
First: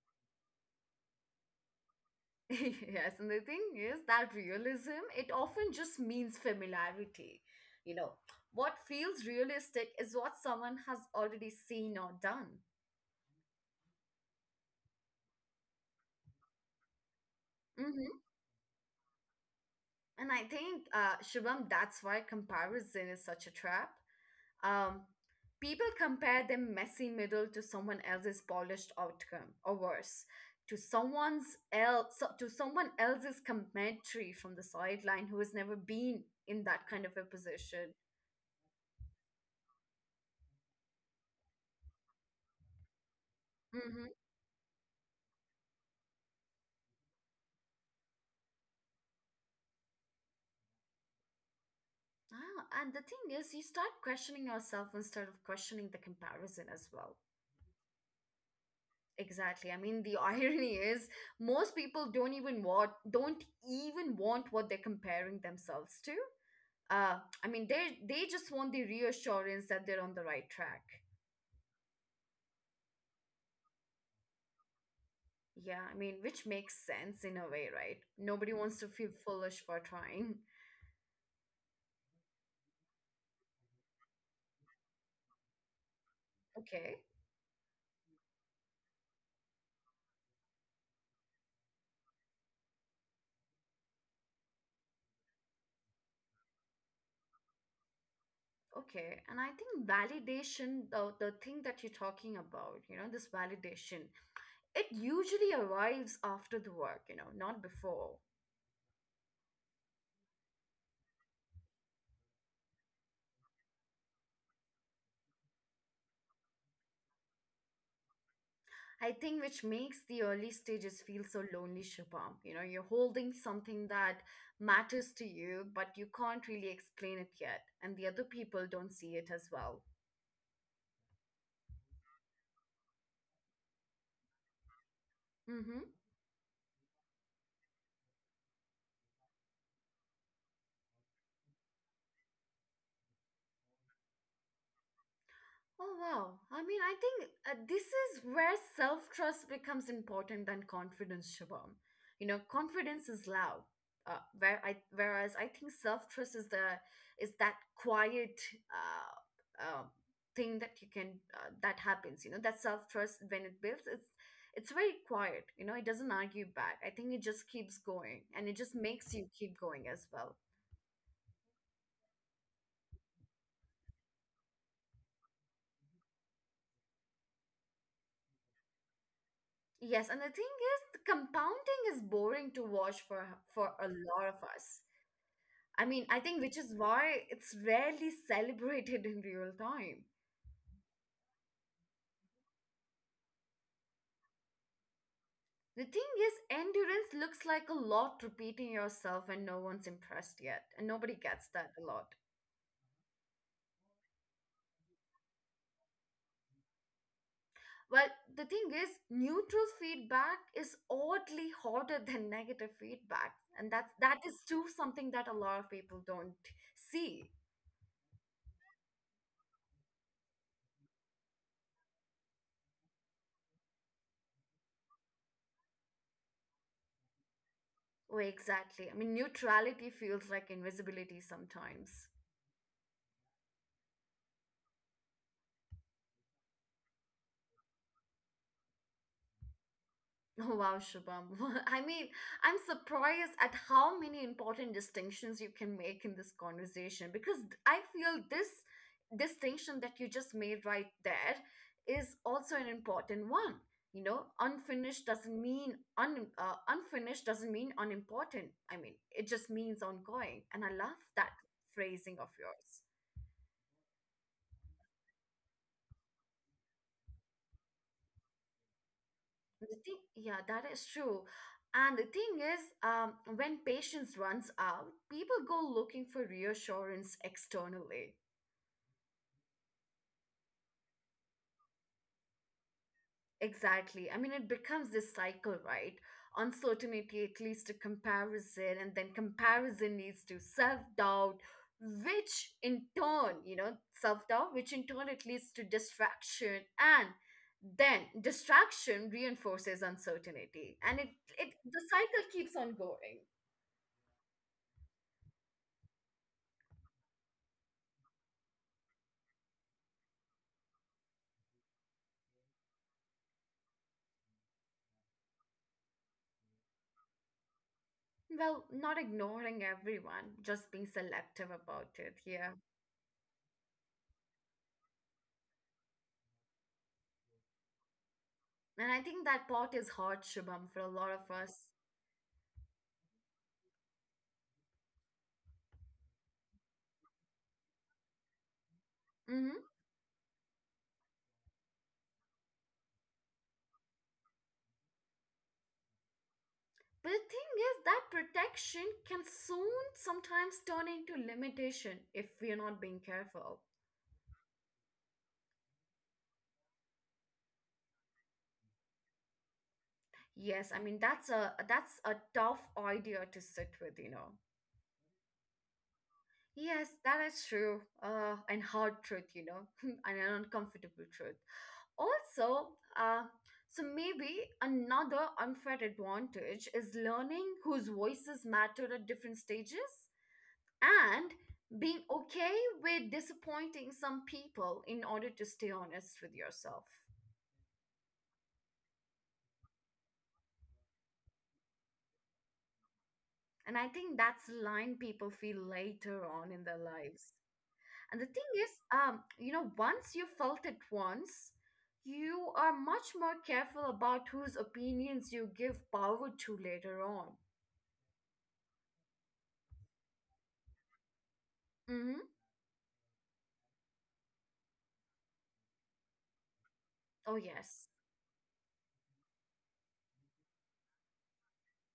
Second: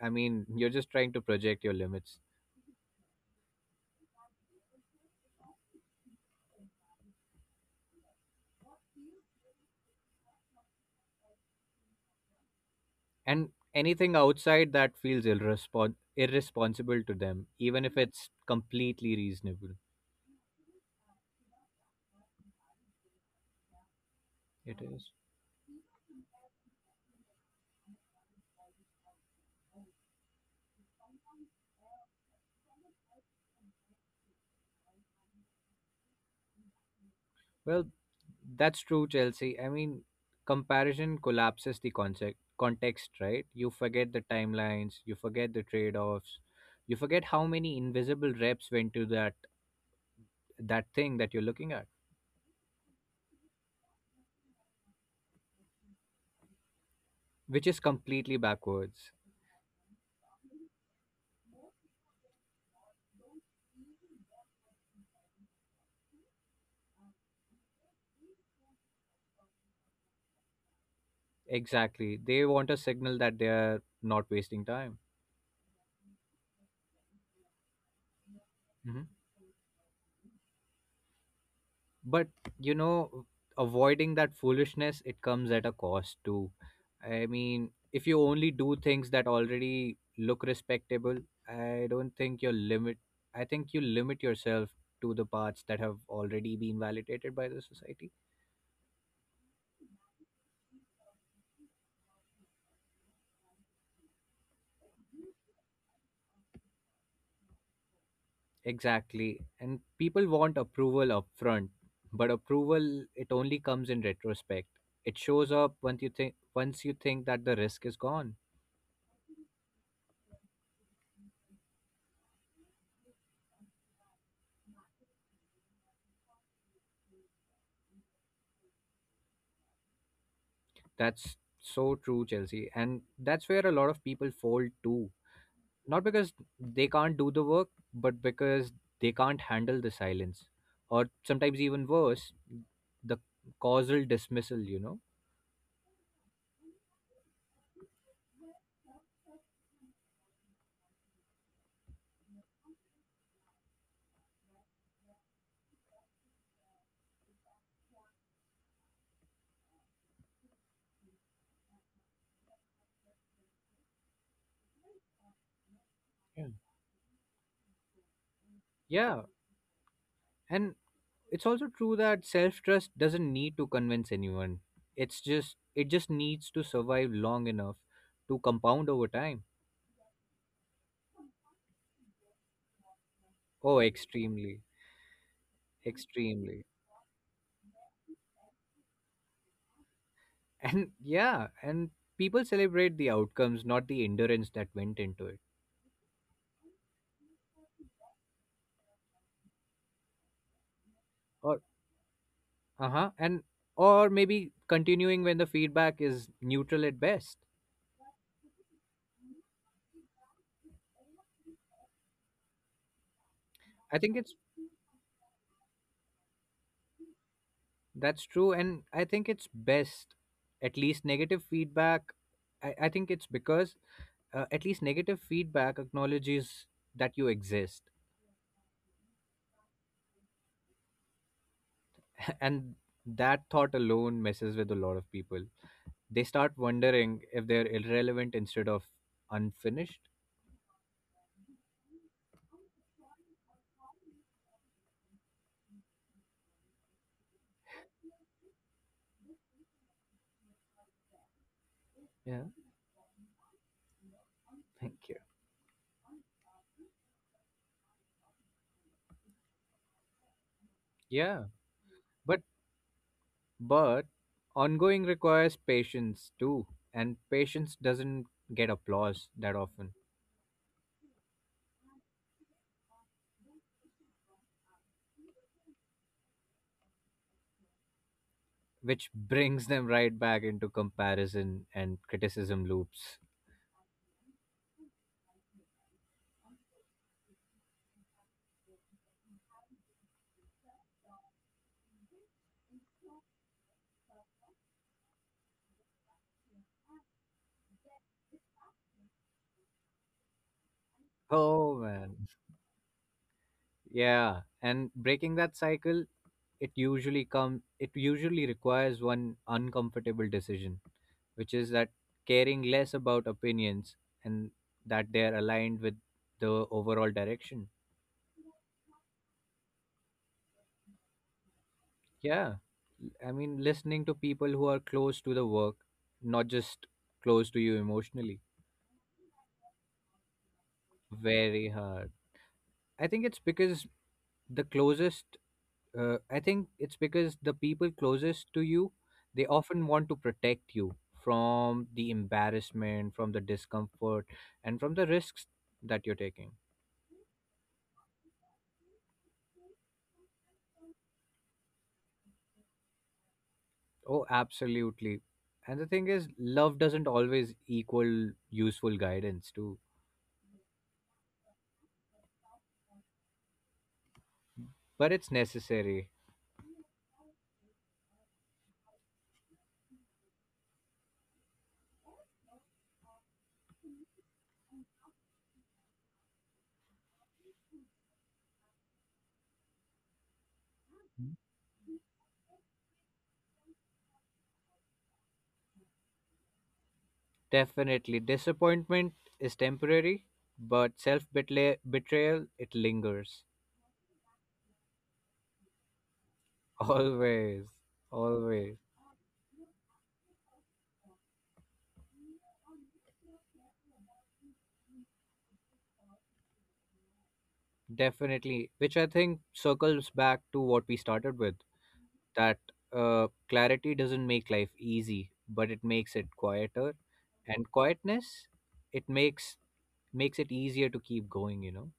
Speaker 2: I mean, you're just trying to project your limits.
Speaker 1: Yes, and the thing is that realism, it often just means familiarity. You know, what feels realistic is what someone has already seen or done.
Speaker 2: And anything outside that feels irresponsible to them, even if it's completely reasonable.
Speaker 1: And I think, Shubham, that's why comparison is such a trap.
Speaker 2: It
Speaker 1: Um,
Speaker 2: is.
Speaker 1: People compare their messy middle to someone else's polished outcome, or worse, to someone else's commentary from the sideline who has never been in that kind of a
Speaker 2: Well,
Speaker 1: position.
Speaker 2: that's true, Chelsea. I mean, comparison collapses the concept context, right? You
Speaker 1: Mm-hmm.
Speaker 2: forget the timelines, you forget the trade-offs, you forget how many invisible reps went to that thing that you're looking at,
Speaker 1: Ah, and the thing is, you start questioning yourself instead of questioning the comparison as well.
Speaker 2: which is completely backwards.
Speaker 1: Exactly. I mean, the (laughs) irony is most people don't even want what they're comparing themselves to. I mean, they just want the reassurance that they're on the right track.
Speaker 2: Exactly. They want a signal that they're not wasting time.
Speaker 1: Yeah, I mean, which makes sense in a way, right? Nobody wants to
Speaker 2: Mm-hmm.
Speaker 1: feel foolish for trying.
Speaker 2: But you know avoiding that foolishness, it comes at a cost too.
Speaker 1: Okay.
Speaker 2: I mean, if you only do things that already look respectable, I don't think you limit I think you limit yourself to the parts that have already been validated by the society.
Speaker 1: Okay. And I think validation, the thing that you're talking about, you know, this validation, it usually arrives after the work, you know, not before.
Speaker 2: Exactly, and people want approval up front, but approval, it only comes in retrospect. It shows up once you think that the risk is gone.
Speaker 1: I think which makes the early stages feel so lonely, Shubham. You know, you're holding something that matters to you, but you can't really explain it yet, and the other people don't see it as well.
Speaker 2: That's so true, Chelsea. And that's where a lot of people fold too.
Speaker 1: Mm-hmm.
Speaker 2: Not because they can't do the work, but because they can't handle the silence. Or sometimes even worse, the causal dismissal, you know?
Speaker 1: Oh, wow. I mean, I think this is where self trust becomes important than confidence, Shabam. You know, confidence is loud. Whereas I think self trust is the is that quiet uh, uh, thing that you can that happens. You know, that self trust when it builds, it's very quiet. You know, it doesn't
Speaker 2: Yeah.
Speaker 1: argue back. I think it just keeps going, and it just makes
Speaker 2: Yeah.
Speaker 1: you keep going as well.
Speaker 2: And it's also true that self trust doesn't need to convince anyone. It just needs to survive long enough to compound over time.
Speaker 1: Yes, and the thing is, the compounding is boring to watch for
Speaker 2: Oh,
Speaker 1: a lot of
Speaker 2: extremely.
Speaker 1: us. I mean, I think which
Speaker 2: Extremely.
Speaker 1: is why it's rarely celebrated (laughs) in real time.
Speaker 2: And yeah, and people celebrate the outcomes, not the endurance that went into it.
Speaker 1: The thing is, endurance looks like a lot repeating yourself and no one's impressed yet, and nobody gets
Speaker 2: Or
Speaker 1: that a lot.
Speaker 2: Uh-huh, and or maybe continuing when the feedback is neutral at best.
Speaker 1: Well, the thing is, neutral feedback is oddly harder (laughs) than negative feedback, and that's
Speaker 2: I think
Speaker 1: that
Speaker 2: it's
Speaker 1: is too something that a lot of people don't see.
Speaker 2: That's true, and I think it's best, at least negative feedback. I think it's because at least negative feedback acknowledges that you exist,
Speaker 1: Oh, exactly. I mean, neutrality feels like invisibility sometimes.
Speaker 2: (laughs) and that thought alone messes with a lot of people. They start wondering if they're irrelevant instead of unfinished.
Speaker 1: Oh, wow, Shubham. (laughs) I mean, I'm surprised at how many important distinctions you can make in this conversation because I feel this distinction that you just made right there is
Speaker 2: Yeah,
Speaker 1: also an important one. You know,
Speaker 2: thank you.
Speaker 1: unfinished doesn't mean unimportant. I mean, it just means ongoing, and I love that
Speaker 2: Yeah,
Speaker 1: phrasing of
Speaker 2: but
Speaker 1: yours.
Speaker 2: but ongoing requires patience too, and patience doesn't get applause that often,
Speaker 1: Yeah, that is true. And the thing is, when patience runs out, people go looking for reassurance externally.
Speaker 2: which brings them right back into comparison and criticism loops.
Speaker 1: Exactly. I mean, it becomes this cycle, right? Uncertainty, at least a comparison, and then comparison leads to self doubt, which in turn, you know, self doubt, which in turn it leads to distraction, and then distraction reinforces uncertainty, and it
Speaker 2: Oh
Speaker 1: the
Speaker 2: man.
Speaker 1: cycle keeps on going.
Speaker 2: Yeah, and breaking that cycle, it usually requires one uncomfortable decision, which is that caring less about opinions and that they're aligned with the overall direction.
Speaker 1: Well, not ignoring everyone, just being selective about it,
Speaker 2: Yeah.
Speaker 1: yeah.
Speaker 2: I mean, listening to people who are close to the work, not just close to you emotionally,
Speaker 1: And I think that part is hard, Shubham, for a lot of
Speaker 2: very
Speaker 1: us.
Speaker 2: hard. I think it's because the closest, the people closest to you, they
Speaker 1: Hmm.
Speaker 2: often want to protect you from the embarrassment, from the discomfort, and from the risks that you're taking.
Speaker 1: But the thing is, that protection can soon sometimes turn into limitation if we're not being careful.
Speaker 2: Oh, absolutely. And the thing is, love doesn't always equal useful guidance, too,
Speaker 1: Yes, I mean that's a tough idea to sit with, you know.
Speaker 2: but it's necessary.
Speaker 1: Yes, that is true. And hard truth, you know, (laughs) and an uncomfortable truth. Also, uh, so maybe another unfair advantage is learning whose voices matter at different stages, and being okay with disappointing some people in order to stay honest with yourself.
Speaker 2: Definitely. Disappointment is temporary, but self betrayal, it lingers.
Speaker 1: And I think that's a line people feel later on in
Speaker 2: (laughs)
Speaker 1: their lives.
Speaker 2: Always.
Speaker 1: And the thing is,
Speaker 2: Always.
Speaker 1: you know, once you felt it once, you are much more careful about whose opinions you give power to later on.
Speaker 2: Definitely. Which I think circles back to what we started with,
Speaker 1: Hmm.
Speaker 2: that clarity doesn't make life easy, but it makes it quieter.
Speaker 1: Oh,
Speaker 2: And
Speaker 1: yes.
Speaker 2: quietness, it makes it easier to keep going, you know?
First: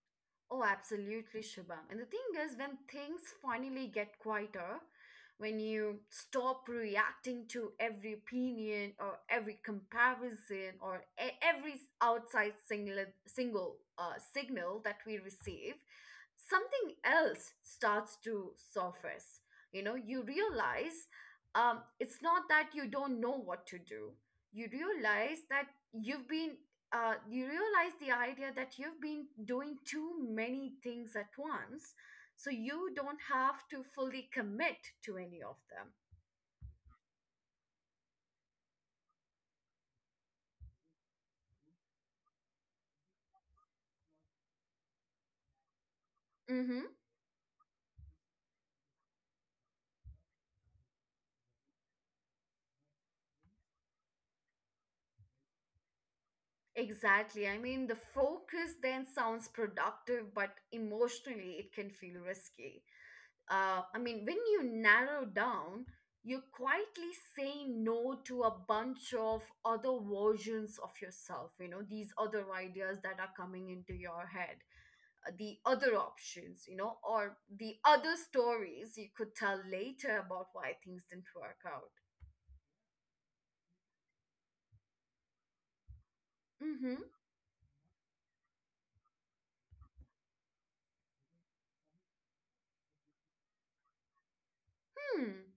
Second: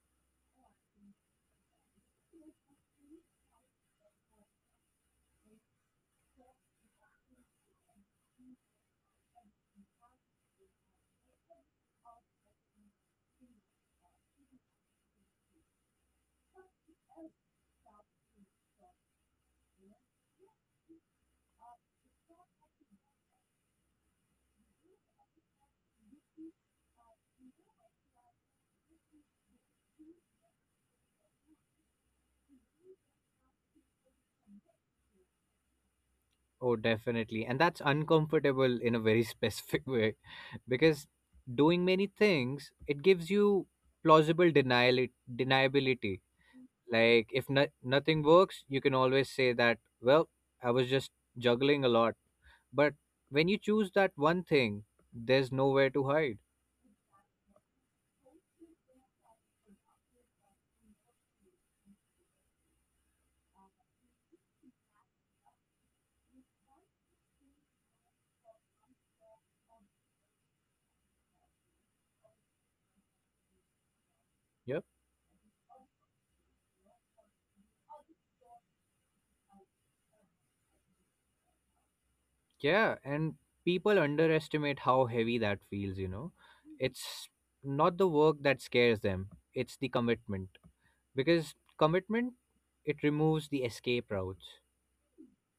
Speaker 1: Oh, absolutely, Shubham. And the thing is, when things finally get quieter, when you stop reacting to every opinion or every comparison or every outside single signal that we receive, something else starts to surface. You know, you realize, it's not that you don't know what to do. You realize that you've been you realize the idea that you've been doing too many things at once, so you don't have to fully commit to any of them.
Speaker 2: Oh, definitely. And that's uncomfortable in a very specific (laughs) way, because doing many things, it gives you plausible denial deniability.
Speaker 1: Mm-hmm.
Speaker 2: Like if nothing works, you can always say that, well, I was just juggling a lot. But when you choose that one thing, there's nowhere to hide.
Speaker 1: Exactly. I mean, the focus then sounds productive, but emotionally it can feel risky. I mean, when you narrow down, you quietly say no to a bunch of other versions of yourself, you know, these other ideas that are coming into your head.
Speaker 2: Yeah.
Speaker 1: The other options, you know, or the other stories you could tell later about why things didn't work out.
Speaker 2: Yeah, and people underestimate how heavy that feels, you know.
Speaker 1: Mm-hmm.
Speaker 2: It's not the work that scares them, it's the commitment. Because commitment, it removes the escape routes.
Speaker 1: Hmm.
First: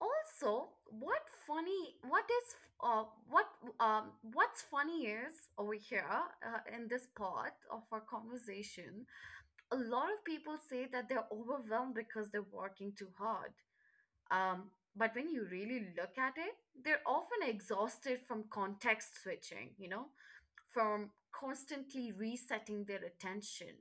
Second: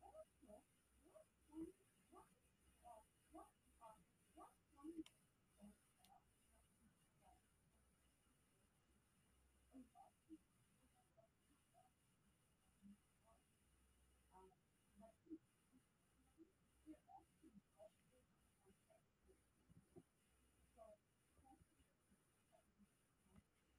Speaker 1: Also, funny? What is uh what what's funny is over here, in this part of our conversation, a lot of people say that they're overwhelmed because they're working too hard. But when you really look at it, they're often exhausted from context switching. You know, from constantly resetting their attention,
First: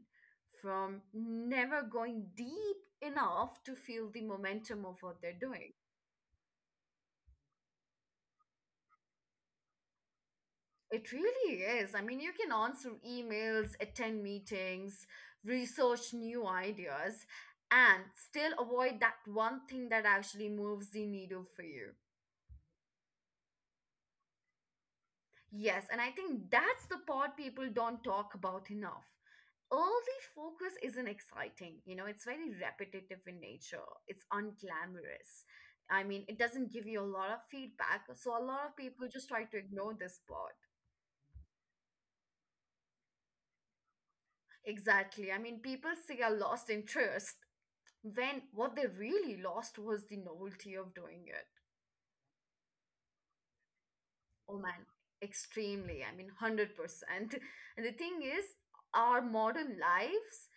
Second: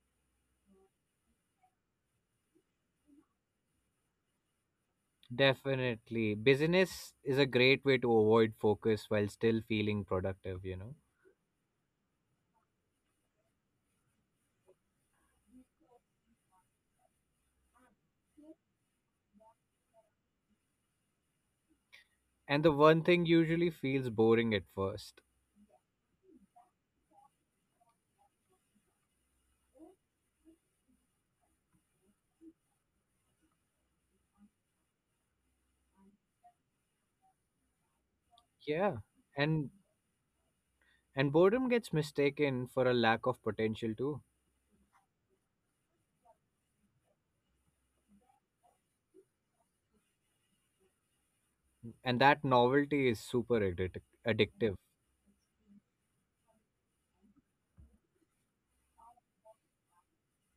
Speaker 1: from never going deep enough to feel the momentum of what they're doing.
Speaker 2: Definitely. Business is a great way to avoid focus while still feeling productive, you know.
Speaker 1: It really is. I mean, you can answer emails, attend meetings, research new ideas, and still avoid that one thing that actually moves the needle for you.
Speaker 2: And the one thing usually feels boring at first.
Speaker 1: Yes, and I think that's the part people don't talk about enough. Early focus isn't exciting, you know, it's very repetitive in nature, it's unglamorous. I mean, it doesn't give you a lot of feedback, so a lot of
Speaker 2: Yeah.
Speaker 1: people just try to
Speaker 2: And
Speaker 1: ignore this part.
Speaker 2: and boredom gets mistaken for a lack of potential too.
Speaker 1: Exactly. I mean, people say I lost interest when what they really lost was the novelty of doing it.
Speaker 2: And that novelty is super
Speaker 1: Oh
Speaker 2: addictive.
Speaker 1: man, extremely. I mean, 100%. (laughs) And the thing is, our modern lives,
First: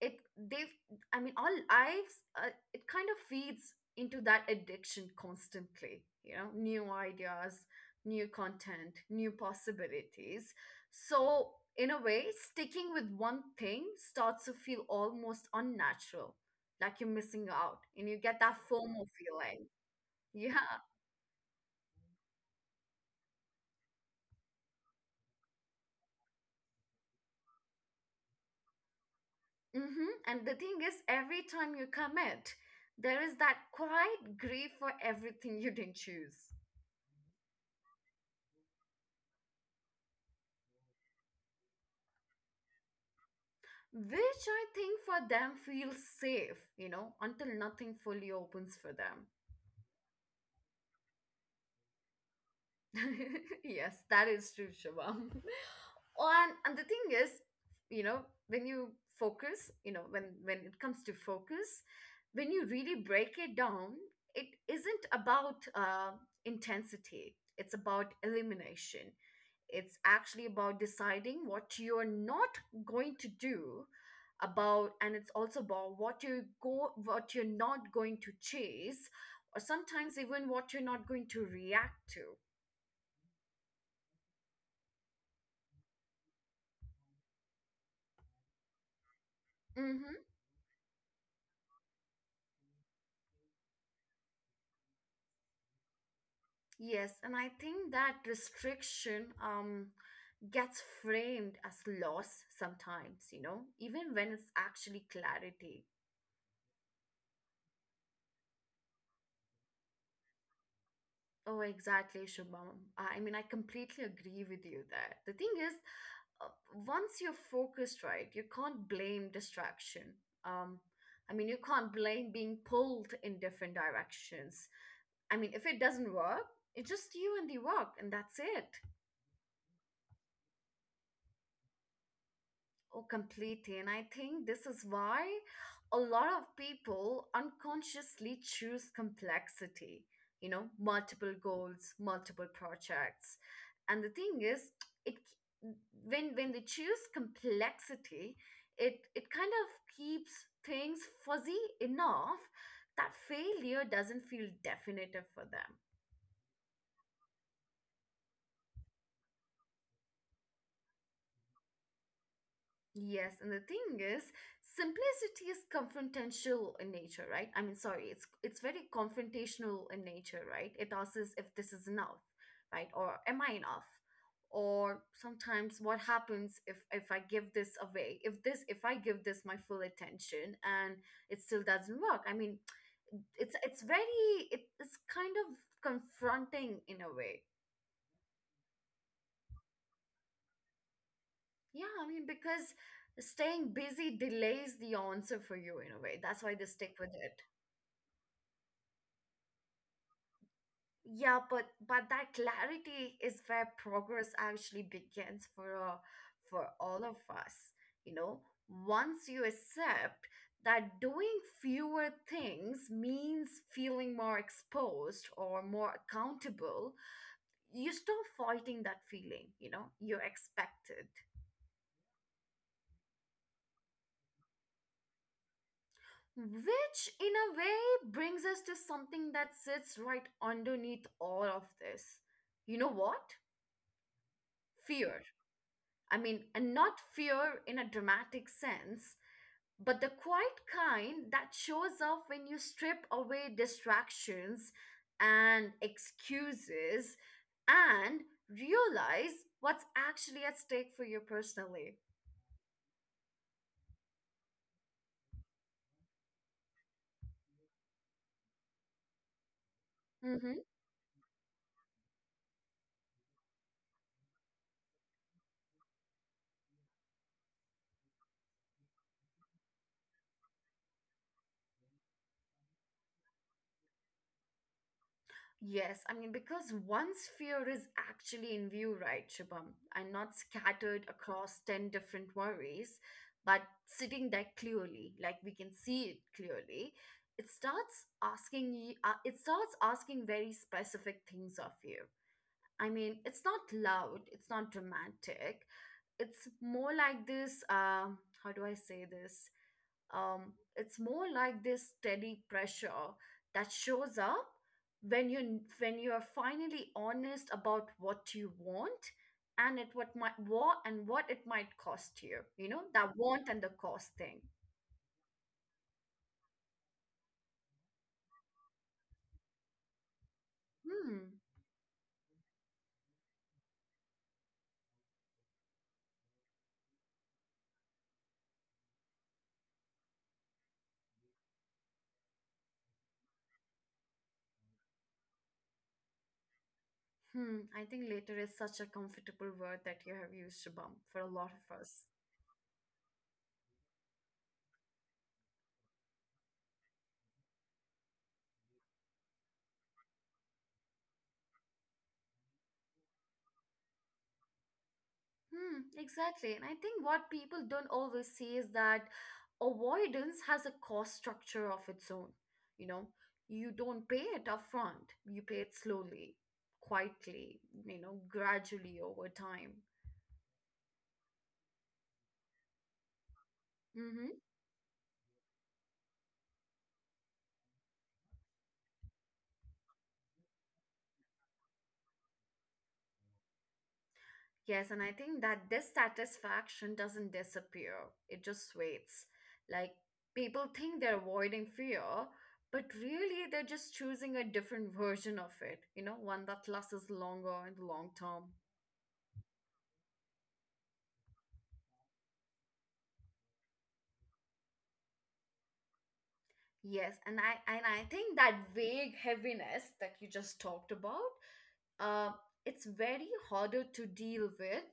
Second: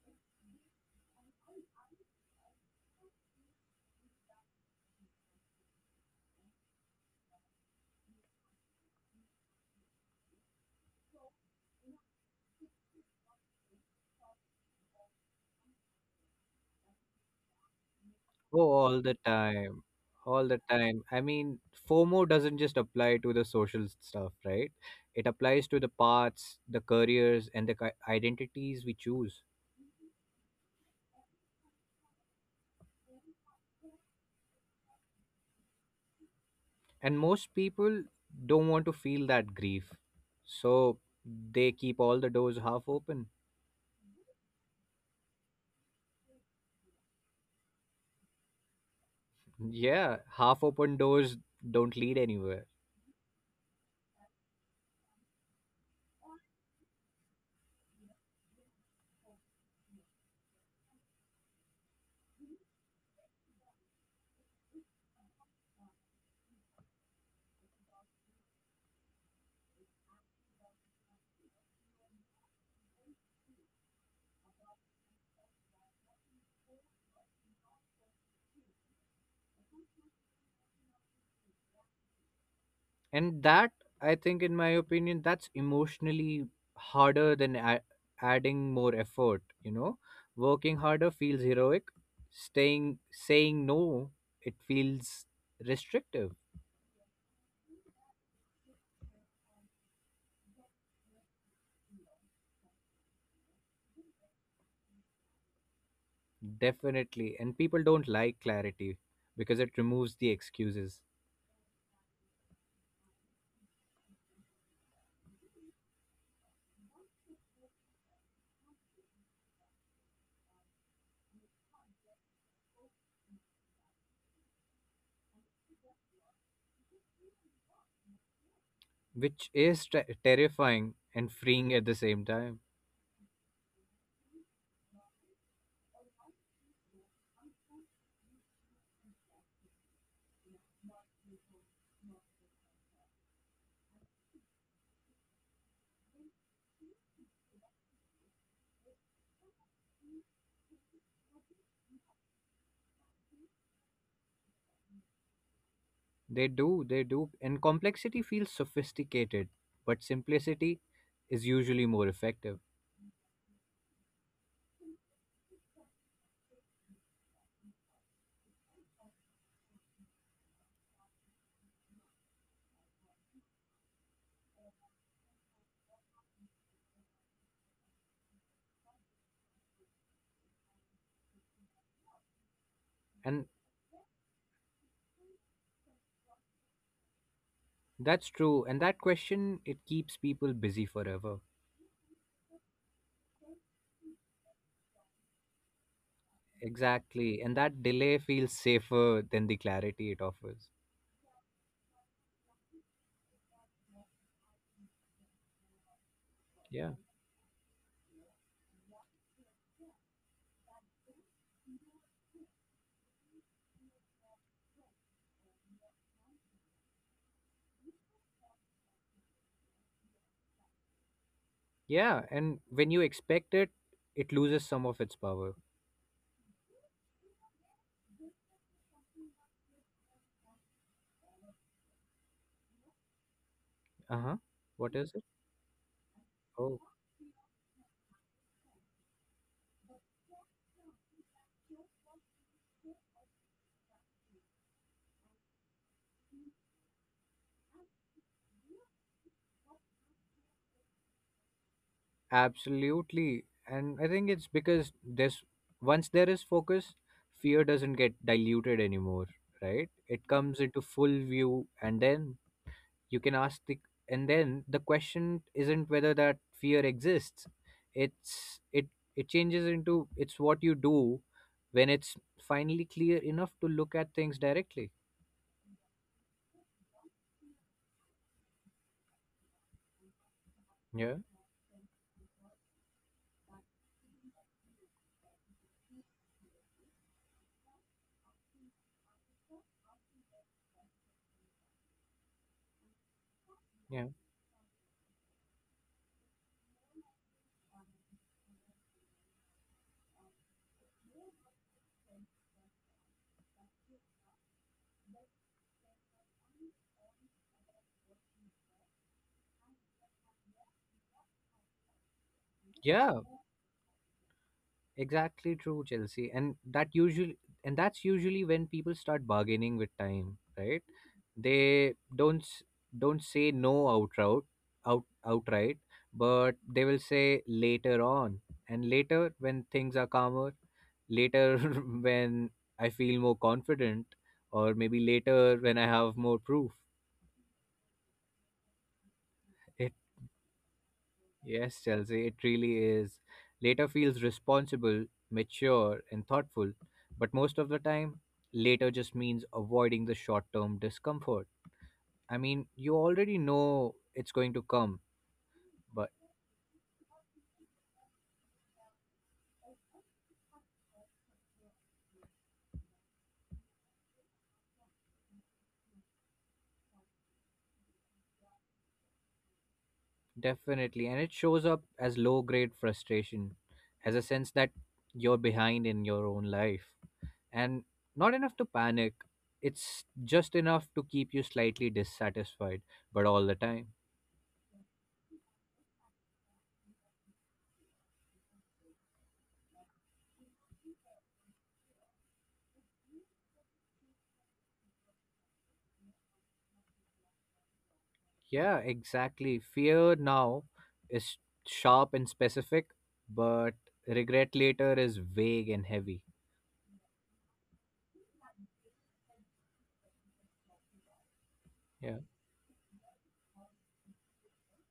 Speaker 1: it they've I mean, all lives, it kind of feeds into that addiction constantly. You know, new ideas, new content, new possibilities. So, in a way, sticking with one thing starts to feel almost unnatural, like you're missing out and you get that
Speaker 2: Oh, all
Speaker 1: FOMO
Speaker 2: the
Speaker 1: feeling.
Speaker 2: time. All the
Speaker 1: Yeah.
Speaker 2: time. I mean, FOMO doesn't just apply to the social stuff, right? It applies to the paths, the careers, and the identities we choose.
Speaker 1: Mm-hmm. And the thing is, every time you commit, there is that quiet grief for everything you didn't choose.
Speaker 2: And most people don't want to feel that grief. So they keep all the doors half open.
Speaker 1: Which I think for them feels safe, you know, until nothing fully opens for them.
Speaker 2: Yeah, half open doors don't lead anywhere.
Speaker 1: (laughs) Yes, that is true, Shubham. (laughs) And the thing is, you know, when you focus, you know, when it comes to focus, when you really break it down, it isn't about intensity. It's about elimination. It's actually about deciding what you're not going to do about, and it's also about what you go, what you're not going to chase, or sometimes even what you're not going to react to.
Speaker 2: And that, I think, in my opinion, that's emotionally harder than adding more effort.
Speaker 1: Mm-hmm.
Speaker 2: Working harder feels heroic. Staying saying no, it feels restrictive.
Speaker 1: Yes, and I think that restriction gets framed as loss sometimes, you know, even when it's actually clarity.
Speaker 2: Definitely. And people don't like clarity, because it removes the excuses,
Speaker 1: Oh, exactly, Shubham. I mean, I completely agree with you there. The thing is, uh, once you're focused, right, you can't blame distraction. Um, I mean, you can't blame being pulled in different directions. I mean, if it doesn't work, it's just you and the work, and that's it.
Speaker 2: which is terrifying and freeing at the same time.
Speaker 1: Oh, completely. And I think this is why a lot of people unconsciously choose complexity, you know, multiple goals, multiple projects. And the thing is, it when they choose complexity, it kind of keeps things fuzzy enough that failure doesn't feel definitive for them.
Speaker 2: They do, and complexity feels sophisticated, but simplicity is usually more effective.
Speaker 1: Yes, and the thing is, simplicity is confrontational in nature, right? I mean, sorry, it's very confrontational in nature, right? It asks us if this is enough, right? Or am I enough? Or sometimes what happens if I give this away? If I give this my full attention and it still doesn't work? I mean,
Speaker 2: And
Speaker 1: it's kind of confronting in a way.
Speaker 2: That's true. And that question, it keeps people busy forever.
Speaker 1: Yeah, I mean, because staying busy delays the answer for you in a way. That's why they stick with it.
Speaker 2: Exactly. And that delay feels safer than the clarity it offers.
Speaker 1: Yeah, but that clarity is where progress actually begins for
Speaker 2: Yeah.
Speaker 1: all of us. You know, once you accept that doing fewer things means feeling more exposed or more accountable, you stop fighting that feeling. You know, you expect it.
Speaker 2: Yeah. And when you expect it, it loses some of its power.
Speaker 1: Which, in a way, brings us to something that sits right underneath all of this. You know what?
Speaker 2: Uh huh. What is
Speaker 1: Fear.
Speaker 2: it?
Speaker 1: I mean, and
Speaker 2: Oh,
Speaker 1: not fear in a dramatic sense, but the quiet kind that shows up when you strip away distractions and excuses and realize what's actually at stake for you personally.
Speaker 2: absolutely. And I think it's because there's once there is focus, fear doesn't get diluted anymore, right? It
Speaker 1: Mm-hmm.
Speaker 2: comes into full view, and then you can ask the and then the question isn't whether that fear exists. it's it it changes into, it's what you do when it's finally clear enough to look at things directly.
Speaker 1: Yes, I mean, because once fear is actually in view, right, Shubham, and not scattered
Speaker 2: Yeah.
Speaker 1: across 10 different worries, but sitting there clearly, like we can see it clearly, it starts asking you, it starts asking very specific things of you. I mean, it's not
Speaker 2: Yeah.
Speaker 1: loud, it's not dramatic, it's more like this, how do I say this? It's more like this steady pressure that shows up when you when you are finally honest about what you want and it what might what and what it might cost you. You know, that
Speaker 2: Yeah.
Speaker 1: want and the cost thing.
Speaker 2: Exactly true, Chelsea. And that usually and that's usually when people start bargaining with time, right?
Speaker 1: Hmm.
Speaker 2: They don't don't say no outright, outright, but they will say later on, and later when things are calmer, later (laughs) when I feel more confident, or maybe later when I have more proof.
Speaker 1: Hmm. I think later is such a comfortable word
Speaker 2: It
Speaker 1: that you have used, Shubham, for a lot of
Speaker 2: Yes,
Speaker 1: us.
Speaker 2: Chelsea, it really is. Later feels responsible, mature, and thoughtful, but most of the time, later just means avoiding the short term discomfort. I mean, you already know it's going to come,
Speaker 1: Hmm,
Speaker 2: but
Speaker 1: exactly. And I think what people don't always see is that avoidance has a cost structure of its own. You know, you don't pay it upfront, you pay it slowly, quietly, you know, gradually over time.
Speaker 2: definitely, and it shows up as low grade frustration, as a
Speaker 1: Mm-hmm.
Speaker 2: sense that you're behind in your own life. And not enough to panic, it's just enough to keep you slightly dissatisfied, but all the time.
Speaker 1: Yes, and I think that dissatisfaction doesn't disappear, it just waits. Like, people think they're avoiding fear, but really they're just choosing a different version of it, you know, one that lasts longer in the long term.
Speaker 2: Yeah, exactly. Fear now is sharp and specific, but regret later is vague and heavy.
Speaker 1: Yes, and I think that vague heaviness that you just talked about,
Speaker 2: Yeah,
Speaker 1: uh, it's very harder to deal with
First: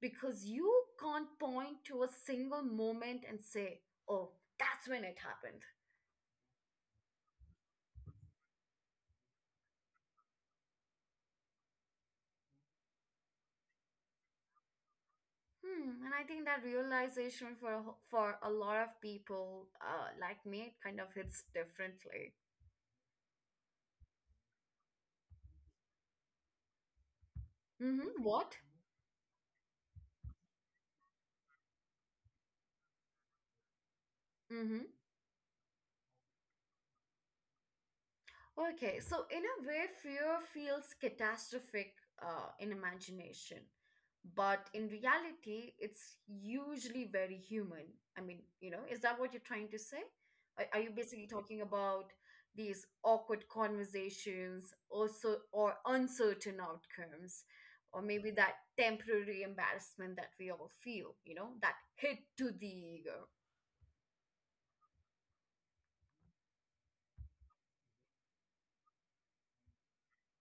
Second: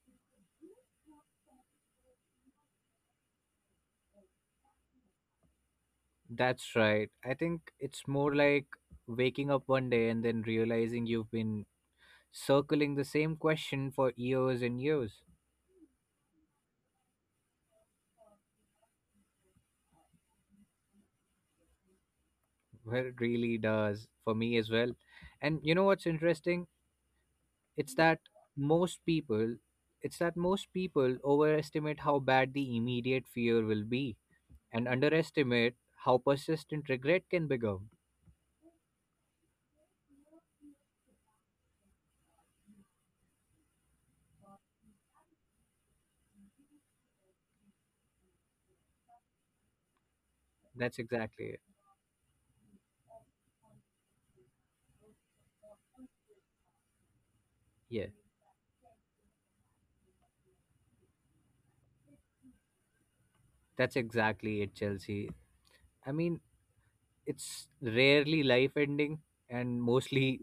Speaker 1: because you can't point to a single moment and say, "Oh, that's when it happened."
Speaker 2: that's right. I think it's more like waking up one day and then realizing you've been circling the same question for years and years.
Speaker 1: Hmm, and I think that realization for a for a lot of people, like me, it kind of hits differently.
Speaker 2: Well, it really does for me as well. And you know what's interesting? It's that
Speaker 1: Mm-hmm. What?
Speaker 2: most people, it's that most people overestimate how bad the immediate fear will be
Speaker 1: Mm-hmm.
Speaker 2: and underestimate how persistent regret can become.
Speaker 1: Okay, so in a way, fear feels catastrophic, in imagination, but in reality, it's usually very human. I mean, you know, is that what you're trying to say? Are you
Speaker 2: That's
Speaker 1: basically
Speaker 2: exactly it.
Speaker 1: talking about these awkward conversations, also, or uncertain outcomes, or
Speaker 2: Yeah,
Speaker 1: maybe that temporary embarrassment that we all feel, you know, that hit to the ego?
Speaker 2: that's exactly it, Chelsea. I mean, it's rarely life ending and mostly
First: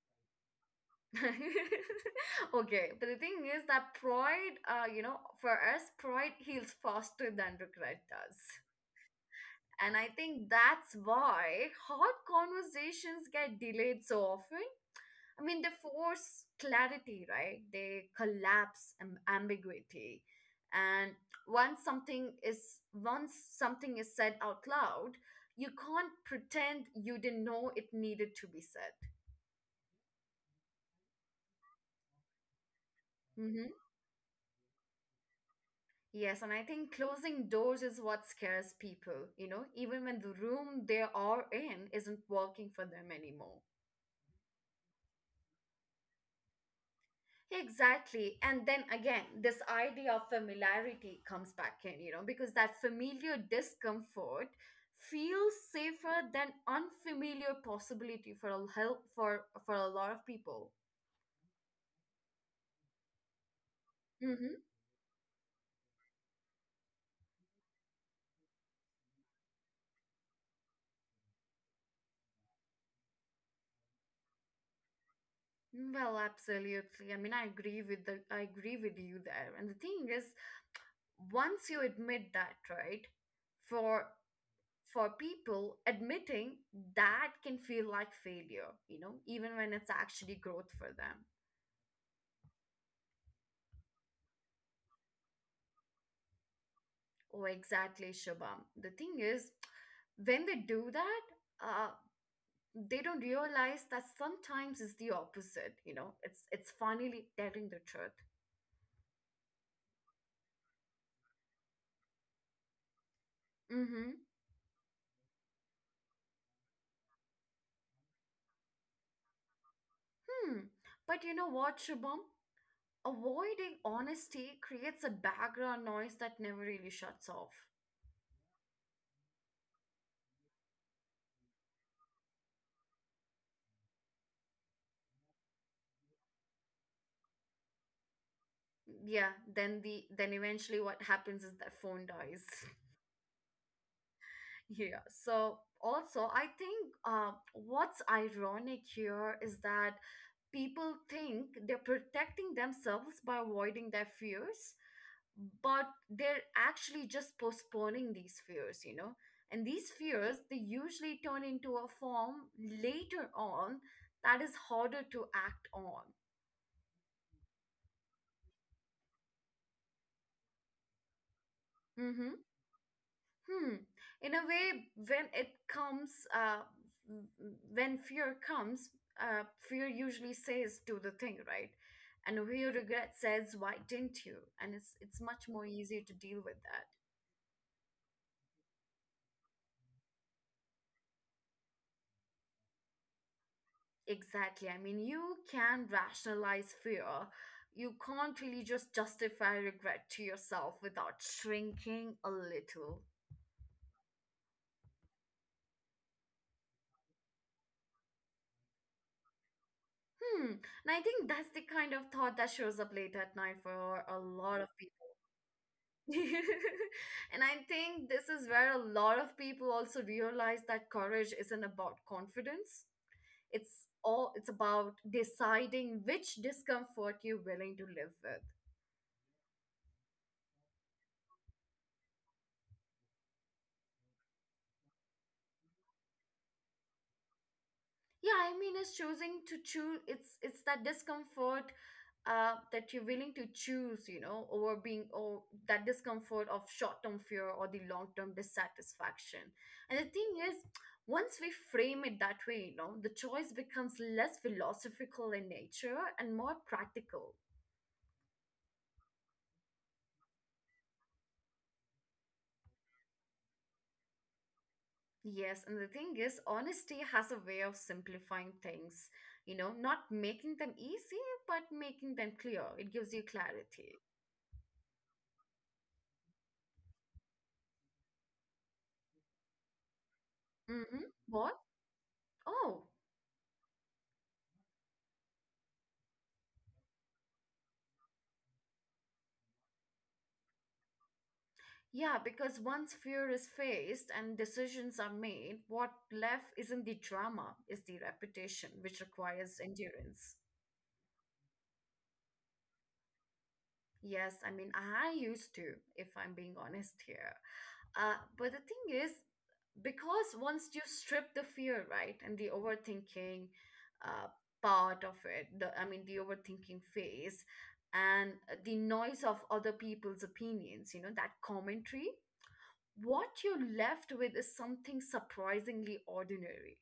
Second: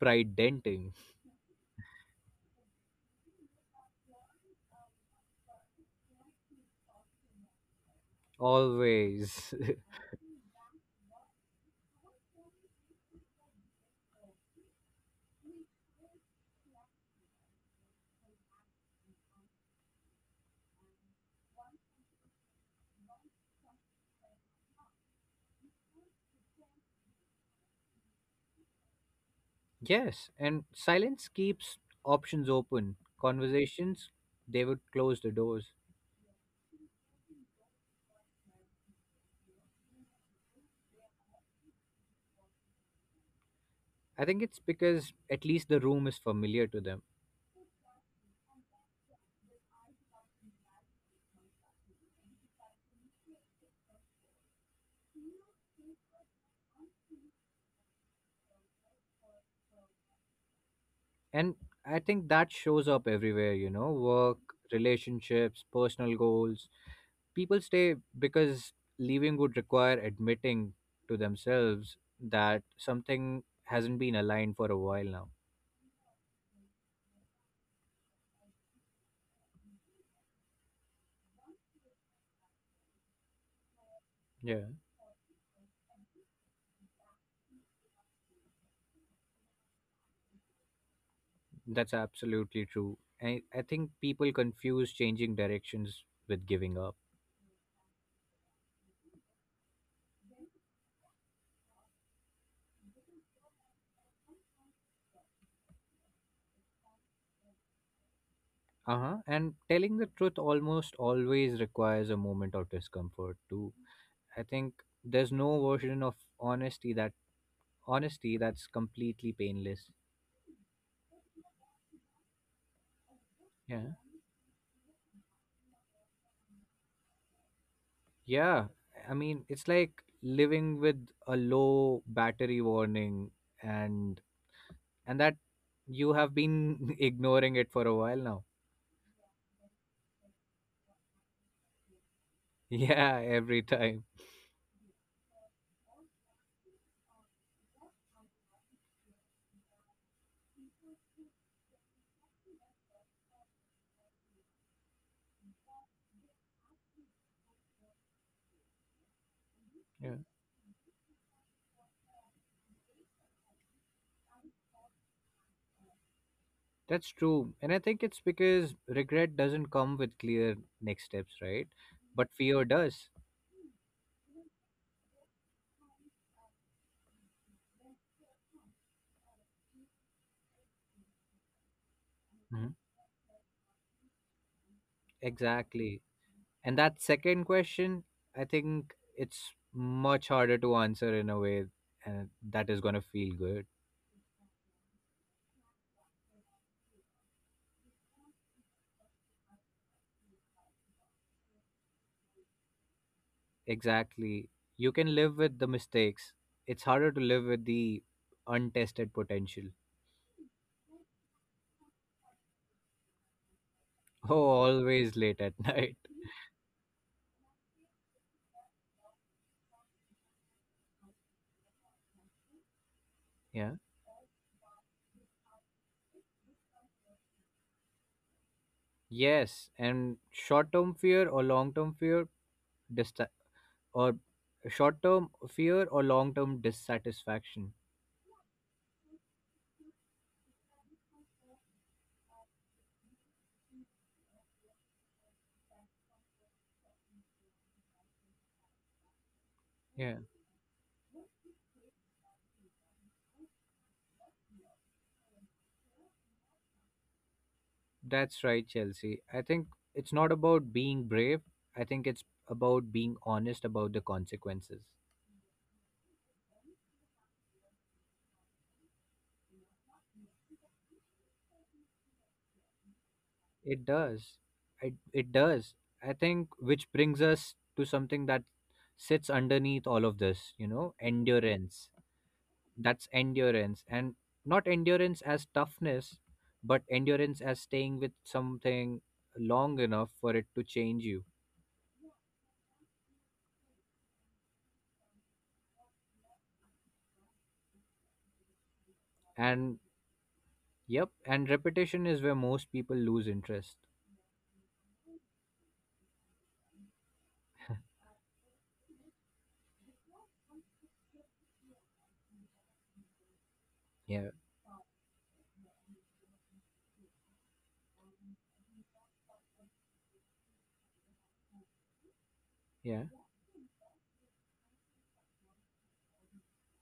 Speaker 2: pride denting.
Speaker 1: (laughs) Okay, but the thing is that pride, you know, for us, pride heals faster than regret does.
Speaker 2: Always.
Speaker 1: And I think that's why hard conversations get delayed so often. I mean, they force clarity, right? They collapse ambiguity. And once something is once something is said out loud, you can't pretend you didn't know it needed to be said.
Speaker 2: (laughs) Yes, and silence keeps options open.
Speaker 1: Mm-hmm.
Speaker 2: Conversations, they would close the doors.
Speaker 1: Yes, and I think closing doors is what scares people, you know, even when the room they are in isn't working for them anymore.
Speaker 2: I think it's because at least the room is familiar to them.
Speaker 1: Exactly. And then again, this idea of familiarity comes back in, you know, because that familiar discomfort feels safer than unfamiliar possibility for a lot of people.
Speaker 2: And I think that shows up everywhere, you know, work,
Speaker 1: Mm-hmm.
Speaker 2: relationships, personal goals. People stay because leaving would require admitting to themselves that something hasn't been aligned for a while now.
Speaker 1: Well, absolutely. I mean, I agree with you there. And the thing is, once you admit that, right? For
Speaker 2: Yeah,
Speaker 1: for people, admitting that can feel like failure, you know, even when it's actually growth for them.
Speaker 2: that's absolutely true. I think people confuse changing directions with giving up.
Speaker 1: Oh, exactly, Shabam. The thing is, when they do that, uh, they don't realize that sometimes it's the opposite. You know, it's finally telling the truth.
Speaker 2: Uh huh. And telling the truth almost always requires a moment of discomfort, too.
Speaker 1: Mm-hmm.
Speaker 2: I think there's no version of honesty that's completely painless.
Speaker 1: Hmm. But you know what, Shubham? Avoiding
Speaker 2: Yeah.
Speaker 1: honesty creates a background noise that never really shuts off.
Speaker 2: Yeah, I mean, it's like living with a low battery warning, and and that you have been (laughs) ignoring it for a while now.
Speaker 1: Yeah. Then the then eventually what happens is that phone dies.
Speaker 2: (laughs)
Speaker 1: (laughs)
Speaker 2: Yeah, every time.
Speaker 1: Yeah. So also, I think what's ironic here is that people think they're protecting themselves by avoiding their fears, but they're actually just postponing these fears, you know? And these
Speaker 2: Yeah.
Speaker 1: fears, they usually turn into a form later on that is harder to act on.
Speaker 2: That's true. And I think it's because regret doesn't come with clear next steps, right? But
Speaker 1: Mm-hmm.
Speaker 2: fear does.
Speaker 1: Hmm. In a way, when it comes, when fear comes, fear usually says do the thing, right? And
Speaker 2: Mhm.
Speaker 1: where regret says, why didn't you? And it's much more
Speaker 2: Exactly.
Speaker 1: easier to deal with
Speaker 2: And
Speaker 1: that.
Speaker 2: that second question, I think it's much harder to answer in a way, and that is going to feel good.
Speaker 1: Exactly. I mean, you can rationalize fear. You can't really just justify regret to yourself without shrinking a little.
Speaker 2: Exactly. You can live with the mistakes. It's harder to live with the untested potential.
Speaker 1: Hmm. And I think that's the kind of thought that shows up late at night for a
Speaker 2: (laughs) Oh,
Speaker 1: lot of people.
Speaker 2: always late at (laughs) night.
Speaker 1: (laughs) And I think this is where a lot of people also realize that courage isn't about confidence.
Speaker 2: Yeah.
Speaker 1: It's about deciding which discomfort you're willing to live with.
Speaker 2: Yes. And short term fear or long term fear, dista- or short term fear or long term dissatisfaction.
Speaker 1: Yeah, I mean it's choosing to choose it's that discomfort that you're willing to choose, you know, over being or that discomfort of short-term fear or the long-term dissatisfaction. And the
Speaker 2: Yeah.
Speaker 1: thing is, once we frame it that way, you know, the choice becomes less philosophical in nature and more practical.
Speaker 2: That's right, Chelsea. I think it's not about being brave. I think it's about being honest about the consequences.
Speaker 1: Yes, and the thing is, honesty has a way of simplifying things, you know, not making them easy, but making them clear. It gives you
Speaker 2: It
Speaker 1: clarity.
Speaker 2: does. It does. I think which brings us to something that sits underneath all of this, you know,
Speaker 1: Mm-hmm. What?
Speaker 2: endurance.
Speaker 1: Oh.
Speaker 2: That's endurance. And not endurance as toughness, but endurance as staying with something long enough for it to change you.
Speaker 1: Yeah, because once fear is faced and decisions are made, what left isn't the drama, is the reputation, which requires
Speaker 2: And
Speaker 1: endurance.
Speaker 2: yep, and repetition is where most people lose interest.
Speaker 1: Yes, I mean, I used to, if I'm being honest here. But the thing is, because once you strip the fear, right, and the overthinking uh,
Speaker 2: Yeah,
Speaker 1: part of it, the, I mean, the overthinking phase, and the noise of other people's opinions, you know, that commentary,
Speaker 2: yeah,
Speaker 1: what you're left with is something surprisingly ordinary.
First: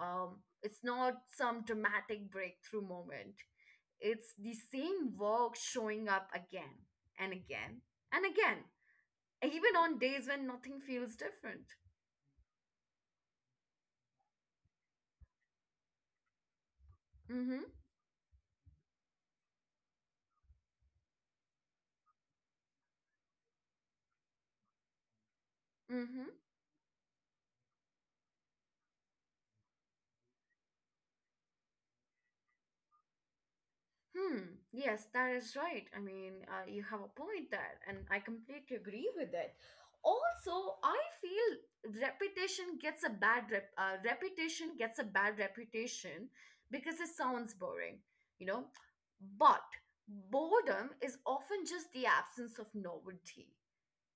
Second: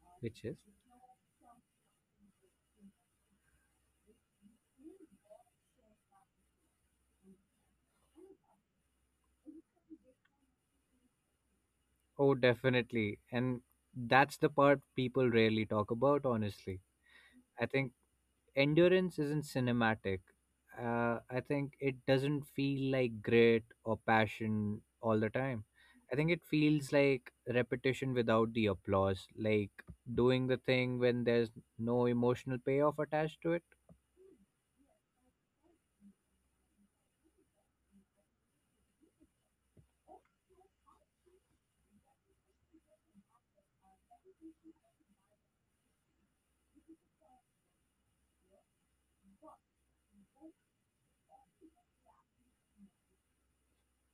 Speaker 1: Um,
Speaker 2: which is.
Speaker 1: it's not some dramatic breakthrough moment. It's the same work showing up again and again and again, even on days when nothing feels different.
Speaker 2: Oh, definitely. And that's the part people rarely talk about, honestly.
Speaker 1: Mm-hmm.
Speaker 2: I think endurance isn't cinematic. I think it doesn't feel like grit or passion all the time. I think
Speaker 1: Mm-hmm.
Speaker 2: it feels like repetition without the applause, like doing the thing when there's no emotional payoff attached to it.
Speaker 1: Hmm. Yes, that is right. I mean, you have a point there, and I completely agree with it. Also, I feel repetition gets a bad rep. Repetition gets a bad reputation because it sounds boring, you know. But boredom is often just the absence of novelty,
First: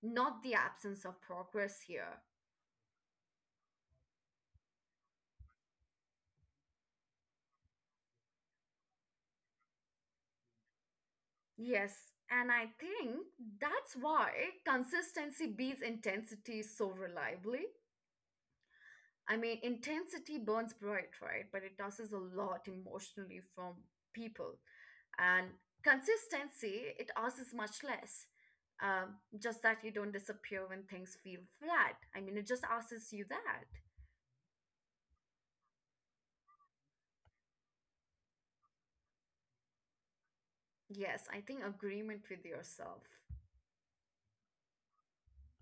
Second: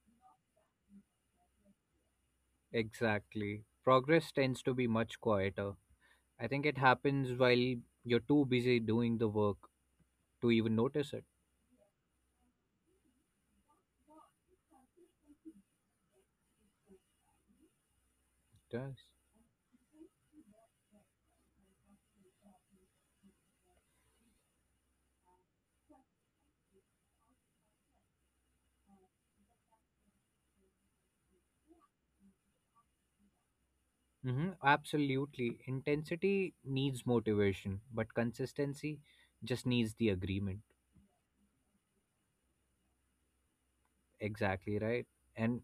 Speaker 1: not the absence of progress here.
Speaker 2: Exactly. Progress tends to be much quieter. I think it happens while you're too busy doing the work to even notice it.
Speaker 1: Yes, and I think that's why consistency beats intensity so reliably.
Speaker 2: Yes.
Speaker 1: I mean, intensity burns bright, right? But it tosses a lot emotionally from people. And consistency, it asks much less. Um, just that you don't disappear when things feel flat. I mean, it just asks you that.
Speaker 2: Mm-hmm, absolutely. Intensity needs motivation, but consistency just needs the agreement.
Speaker 1: Yes, I think agreement with yourself.
Speaker 2: Exactly right. And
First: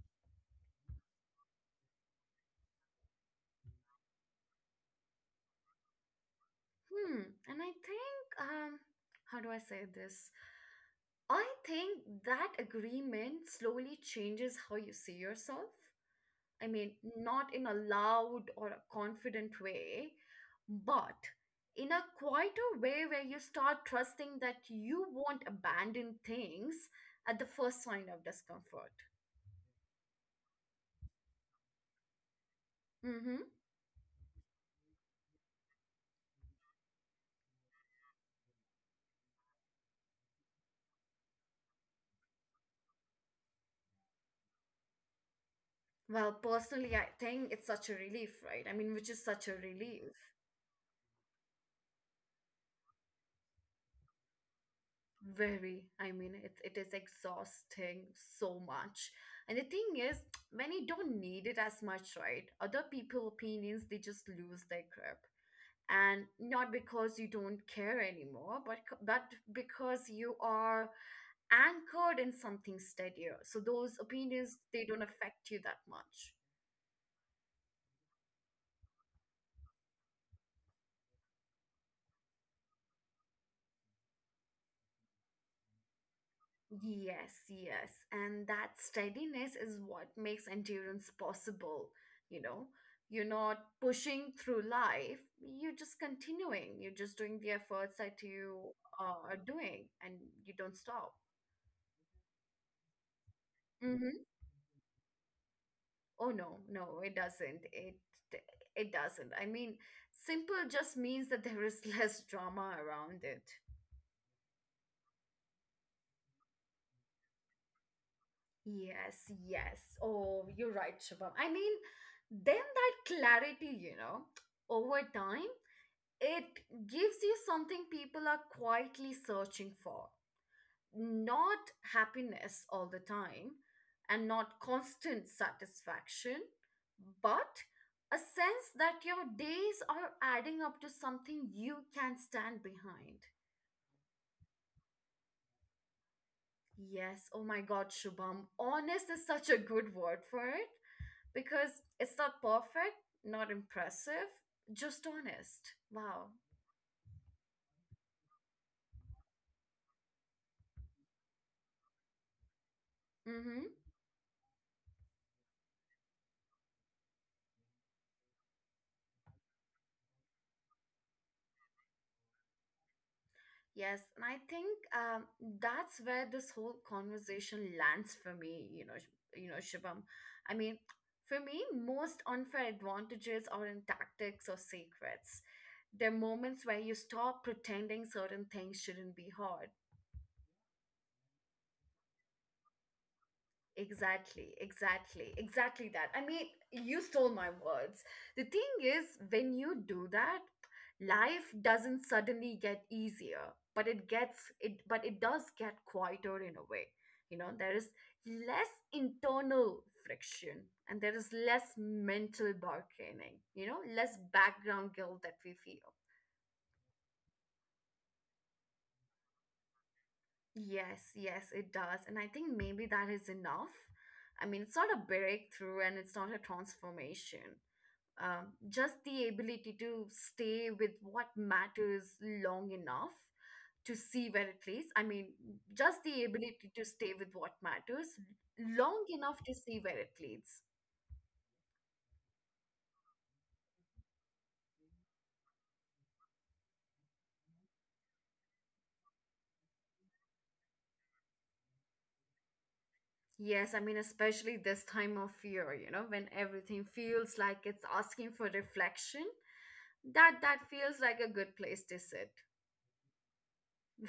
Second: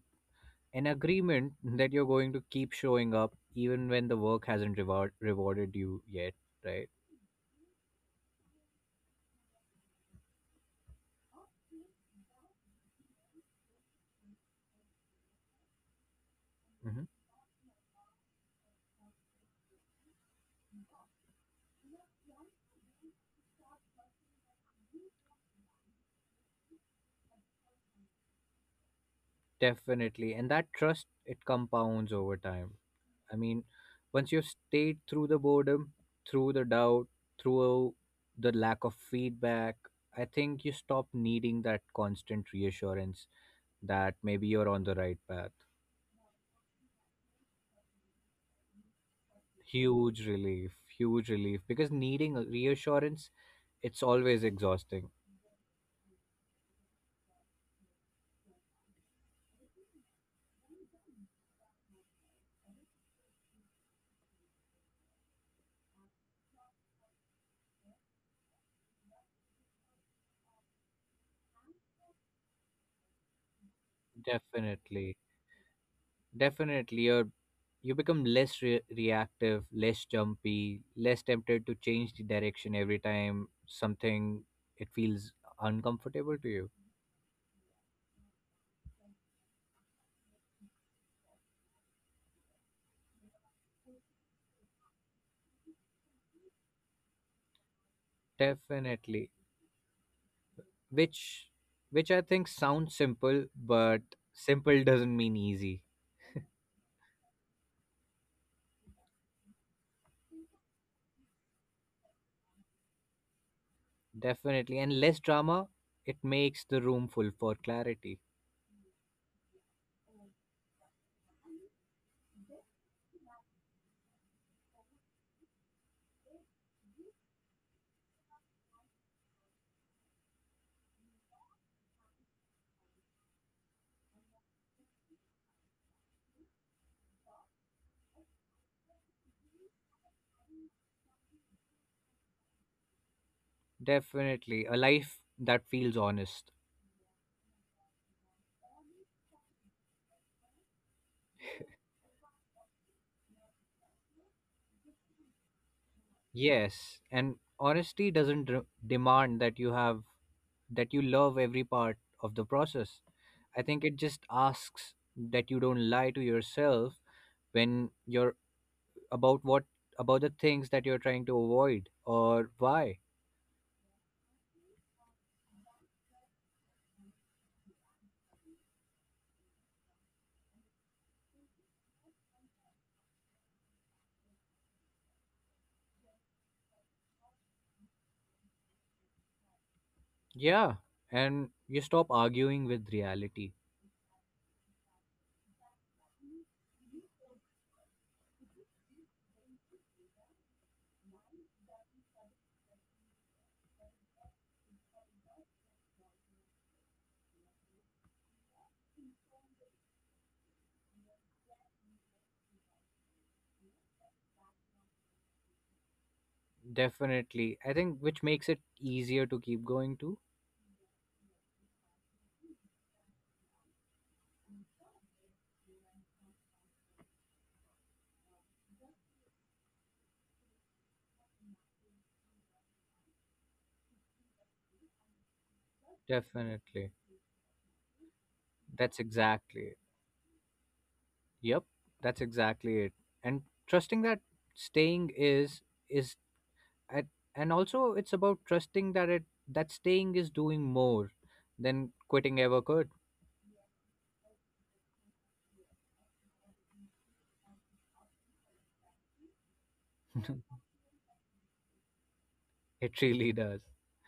Speaker 2: an agreement (laughs) that you're going to keep showing up even when the work hasn't rewarded you yet, right?
Speaker 1: Hmm. And I think, how do I say this? I think that agreement slowly changes how you see yourself. I mean,
Speaker 2: Mm-hmm.
Speaker 1: not in a loud or a confident way, but in a quieter way where you start trusting that you won't abandon things at the first sign of discomfort.
Speaker 2: Definitely. And that trust, it compounds over time. I
Speaker 1: Mm-hmm.
Speaker 2: mean, once you've stayed through the boredom, through the doubt, through the lack of feedback, I think you stop needing that constant reassurance that maybe you're on the right path.
Speaker 1: Well, personally, I think it's such a relief, right? I mean, which is such a relief.
Speaker 2: Huge relief, huge relief, because needing a reassurance, it's always exhausting.
Speaker 1: Very. I mean, it is exhausting so much. And the thing is, (tsk) when you don't need it as much, right? Other people opinions, they just lose their grip. And not because you don't care anymore but because you are anchored in something steadier, so those opinions they don't
Speaker 2: Definitely,
Speaker 1: affect you that much.
Speaker 2: definitely, you become less reactive, less jumpy, less tempted to change the direction every time something, it feels uncomfortable to you.
Speaker 1: Yes, yes, and that steadiness is what makes endurance possible, you know. You're not pushing through life, you're just continuing, you're just doing the efforts that you
Speaker 2: Definitely,
Speaker 1: are doing and you don't stop.
Speaker 2: which which I think sounds simple, but simple doesn't mean easy.
Speaker 1: Oh no, no, it doesn't. It doesn't. I mean, simple just means that there is (laughs) less drama around it.
Speaker 2: Definitely, and less drama, it makes the room full for clarity.
Speaker 1: Yes, yes. Oh, you're right, Shubham. I mean, then that clarity, you know, over time, it gives you something people are quietly searching for. Not happiness all the time and not constant satisfaction, but a sense that your days are adding up to something you can stand behind.
Speaker 2: Definitely, a life that feels honest.
Speaker 1: Yes, oh my god, Shubham, honest is such a good word for it because it's not perfect, not impressive, just honest. Wow.
Speaker 2: Yes, and honesty doesn't demand that you have that you love every part of the process.
Speaker 1: Mm
Speaker 2: I
Speaker 1: hmm.
Speaker 2: think it just asks that you don't lie to yourself when you're about what about the things that you're trying to avoid or why.
Speaker 1: Yes, and I think um, that's where this whole conversation lands for me. You know, you know, Shubham. I mean, for me, most unfair advantages are in tactics or secrets. They're moments where you stop pretending certain things shouldn't be hard.
Speaker 2: Yeah, and you stop arguing with reality.
Speaker 1: Exactly, exactly, exactly that. I mean, you stole my words. The thing is, when you do that, life doesn't suddenly get easier, but it does get quieter in a way. You know, there is less internal friction and there is less mental bargaining, you know, less background guilt that we feel.
Speaker 2: Definitely. I think which makes it easier to keep going to.
Speaker 1: Yes, yes, it does. And I think maybe that is enough. I mean, it's not a breakthrough and it's not a transformation. Just the ability to stay with what matters long enough to see where it leads. I mean, just the ability to
Speaker 2: Definitely.
Speaker 1: stay with what matters
Speaker 2: That's
Speaker 1: long enough to
Speaker 2: exactly.
Speaker 1: see where it leads.
Speaker 2: Yep, that's exactly it. And trusting that staying is at, and also it's about trusting that it that staying is doing more than quitting ever could.
Speaker 1: Yes, I mean, especially this time of year, you know, when everything feels like it's asking for reflection, that feels like a good place to sit.
Speaker 2: (laughs) It really does.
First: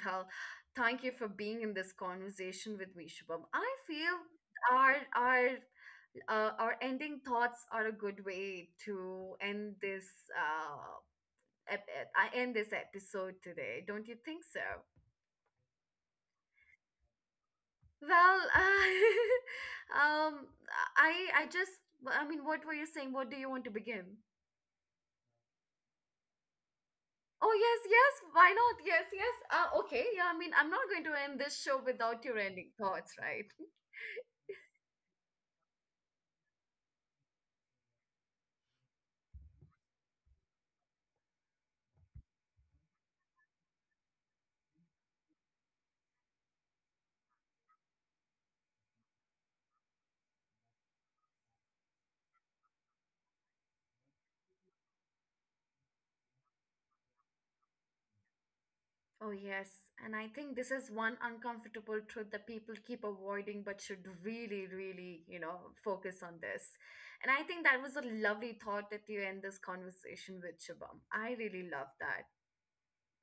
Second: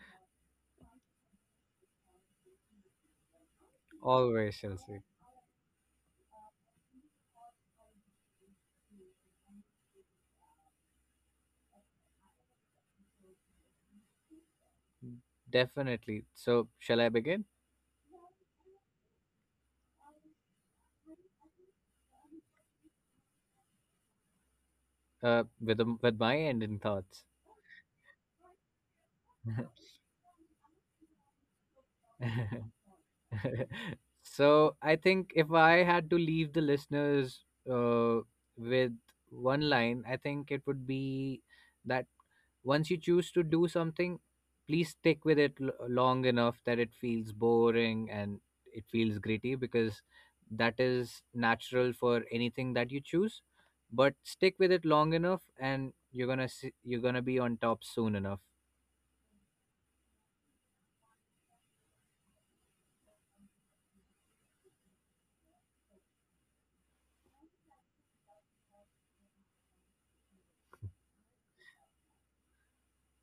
Speaker 1: Well, thank you for being in this conversation with me, Shubham. I feel
Speaker 2: Always,
Speaker 1: our
Speaker 2: Chelsea.
Speaker 1: our our ending thoughts are a good way to end this uh I end this episode today. Don't you think so?
Speaker 2: Definitely. So, shall I begin?
Speaker 1: Well, (laughs) I just I mean, what were you saying? What do you want to begin?
Speaker 2: With my ending thoughts.
Speaker 1: Oh, yes, yes. Why not? Yes, yes. Okay. Yeah, I mean, I'm not going to end this show without your ending
Speaker 2: (laughs)
Speaker 1: thoughts, right?
Speaker 2: So I think if I had to leave the listeners uh, with one line, I think it would be that once you choose to do something, please stick with it long enough that it feels boring and it feels gritty, because that is natural for anything that you choose. But stick with it long enough, and you're gonna see, you're gonna be on top soon enough.
Speaker 1: Oh, yes. And I think this is one uncomfortable truth that people keep avoiding, but should really, really, you know, focus on this. And I think that was a lovely thought that you end this conversation with, Shubham. I really love that.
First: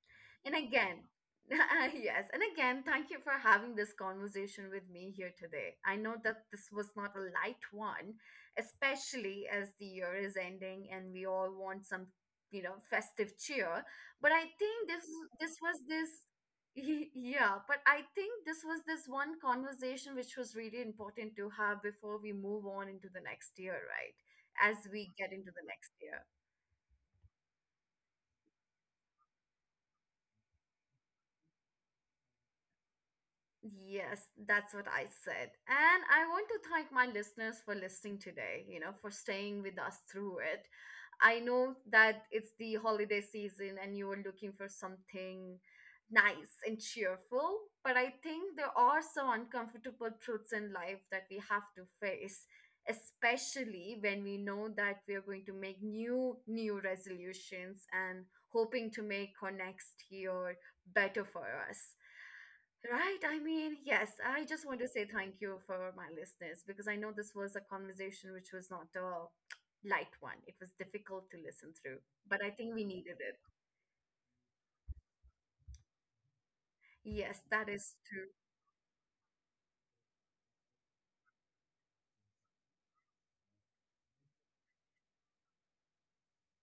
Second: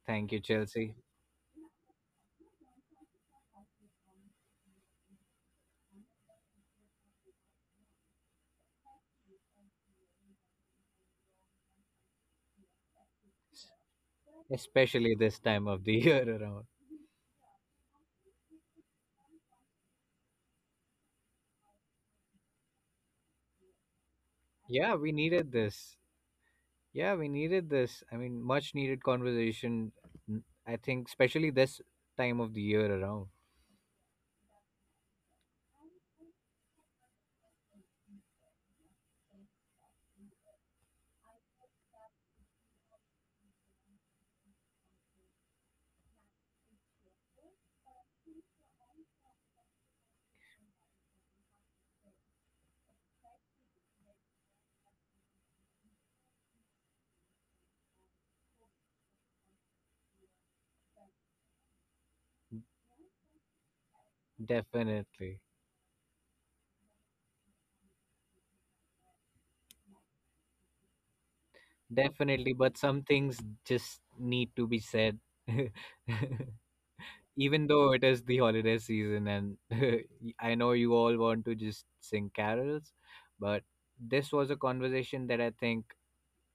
Speaker 2: Thank you,
Speaker 1: And
Speaker 2: Chelsea.
Speaker 1: again, (laughs) yes, and again, thank you for having this conversation with me here today. I know that this was not a light one, especially as the year is ending and we all want some, you know, festive
Speaker 2: S-
Speaker 1: cheer. But I think this
Speaker 2: Especially this
Speaker 1: this
Speaker 2: time
Speaker 1: was
Speaker 2: of the (laughs)
Speaker 1: this
Speaker 2: year around.
Speaker 1: (laughs) yeah, but I think this was this one conversation which was really important to have before we move on into the next year, right? As
Speaker 2: Yeah,
Speaker 1: we
Speaker 2: we
Speaker 1: get into
Speaker 2: needed
Speaker 1: the next
Speaker 2: this.
Speaker 1: year.
Speaker 2: Yeah, we needed this. I mean, much needed conversation. I think, especially this time of the year around.
Speaker 1: Yes, that's what I said. And I want to thank my listeners for listening today, you know, for staying with us through it. I know that it's the holiday season and you were looking for something nice and cheerful, but I think there are some uncomfortable truths in life that we have to face, especially when we know that we are going to make new resolutions and hoping to make our next year better for us. Right. I mean, yes, I just want to say thank
Speaker 2: Definitely.
Speaker 1: you for my listeners because I know this was a conversation which was not a light one. It was difficult to listen through, but I
Speaker 2: Definitely,
Speaker 1: think we
Speaker 2: but some
Speaker 1: needed it.
Speaker 2: things just need to be said. (laughs)
Speaker 1: Yes, that
Speaker 2: Even
Speaker 1: is
Speaker 2: though it
Speaker 1: true.
Speaker 2: is the holiday season, and (laughs) I know you all want to just sing carols, but this was a conversation that I think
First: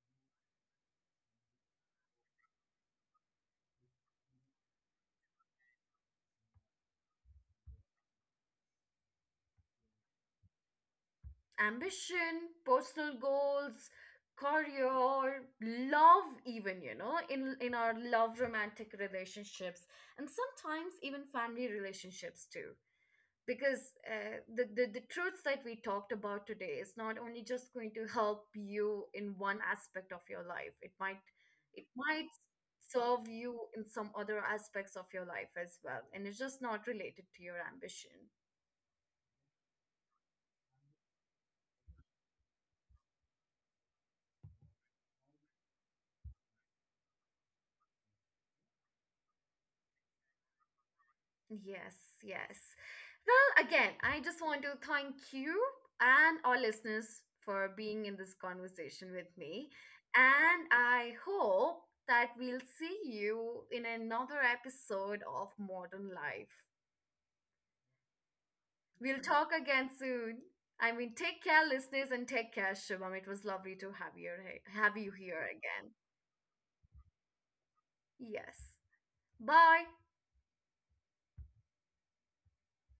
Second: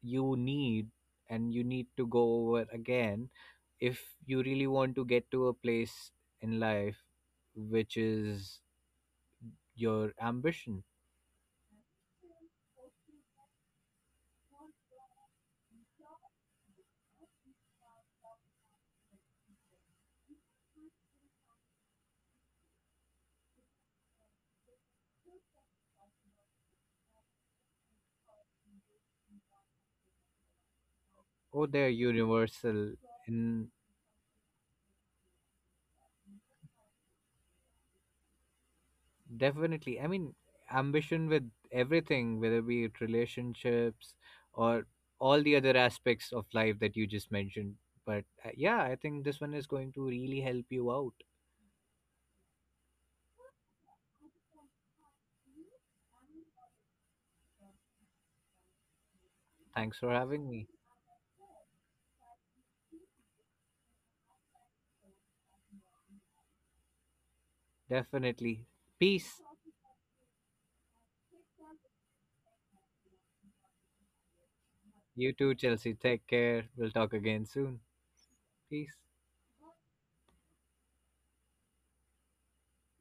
Speaker 2: you need, and you need to go over again if you really want to get to a place in life which is your ambition.
Speaker 1: Ambition, personal goals, career, love even, you know, in our love romantic relationships and sometimes even family relationships too. Because the truths that we talked about today is not only just going to help you in one aspect of your life,
Speaker 2: Oh, they're
Speaker 1: it might
Speaker 2: universal
Speaker 1: serve you
Speaker 2: in
Speaker 1: in some other aspects of your life as well, and it's just not related to your ambition.
Speaker 2: Definitely. I mean, ambition with everything, whether be it relationships or all the other aspects of life that you just mentioned. But yeah, I think this one is going to really help you out.
Speaker 1: Yes, yes. Well, again, I just want to thank you and our listeners for being in this conversation with me.
Speaker 2: Thanks for having me.
Speaker 1: And I hope that we'll see you in another episode of Modern Life.
Speaker 2: Definitely.
Speaker 1: We'll
Speaker 2: Peace.
Speaker 1: talk again soon. I mean, take care, listeners, and take care, Shubham. It was lovely to have you
Speaker 2: You
Speaker 1: here
Speaker 2: too,
Speaker 1: again.
Speaker 2: Chelsea. Take care. We'll talk again soon.
Speaker 1: Yes.
Speaker 2: Peace.
Speaker 1: Bye.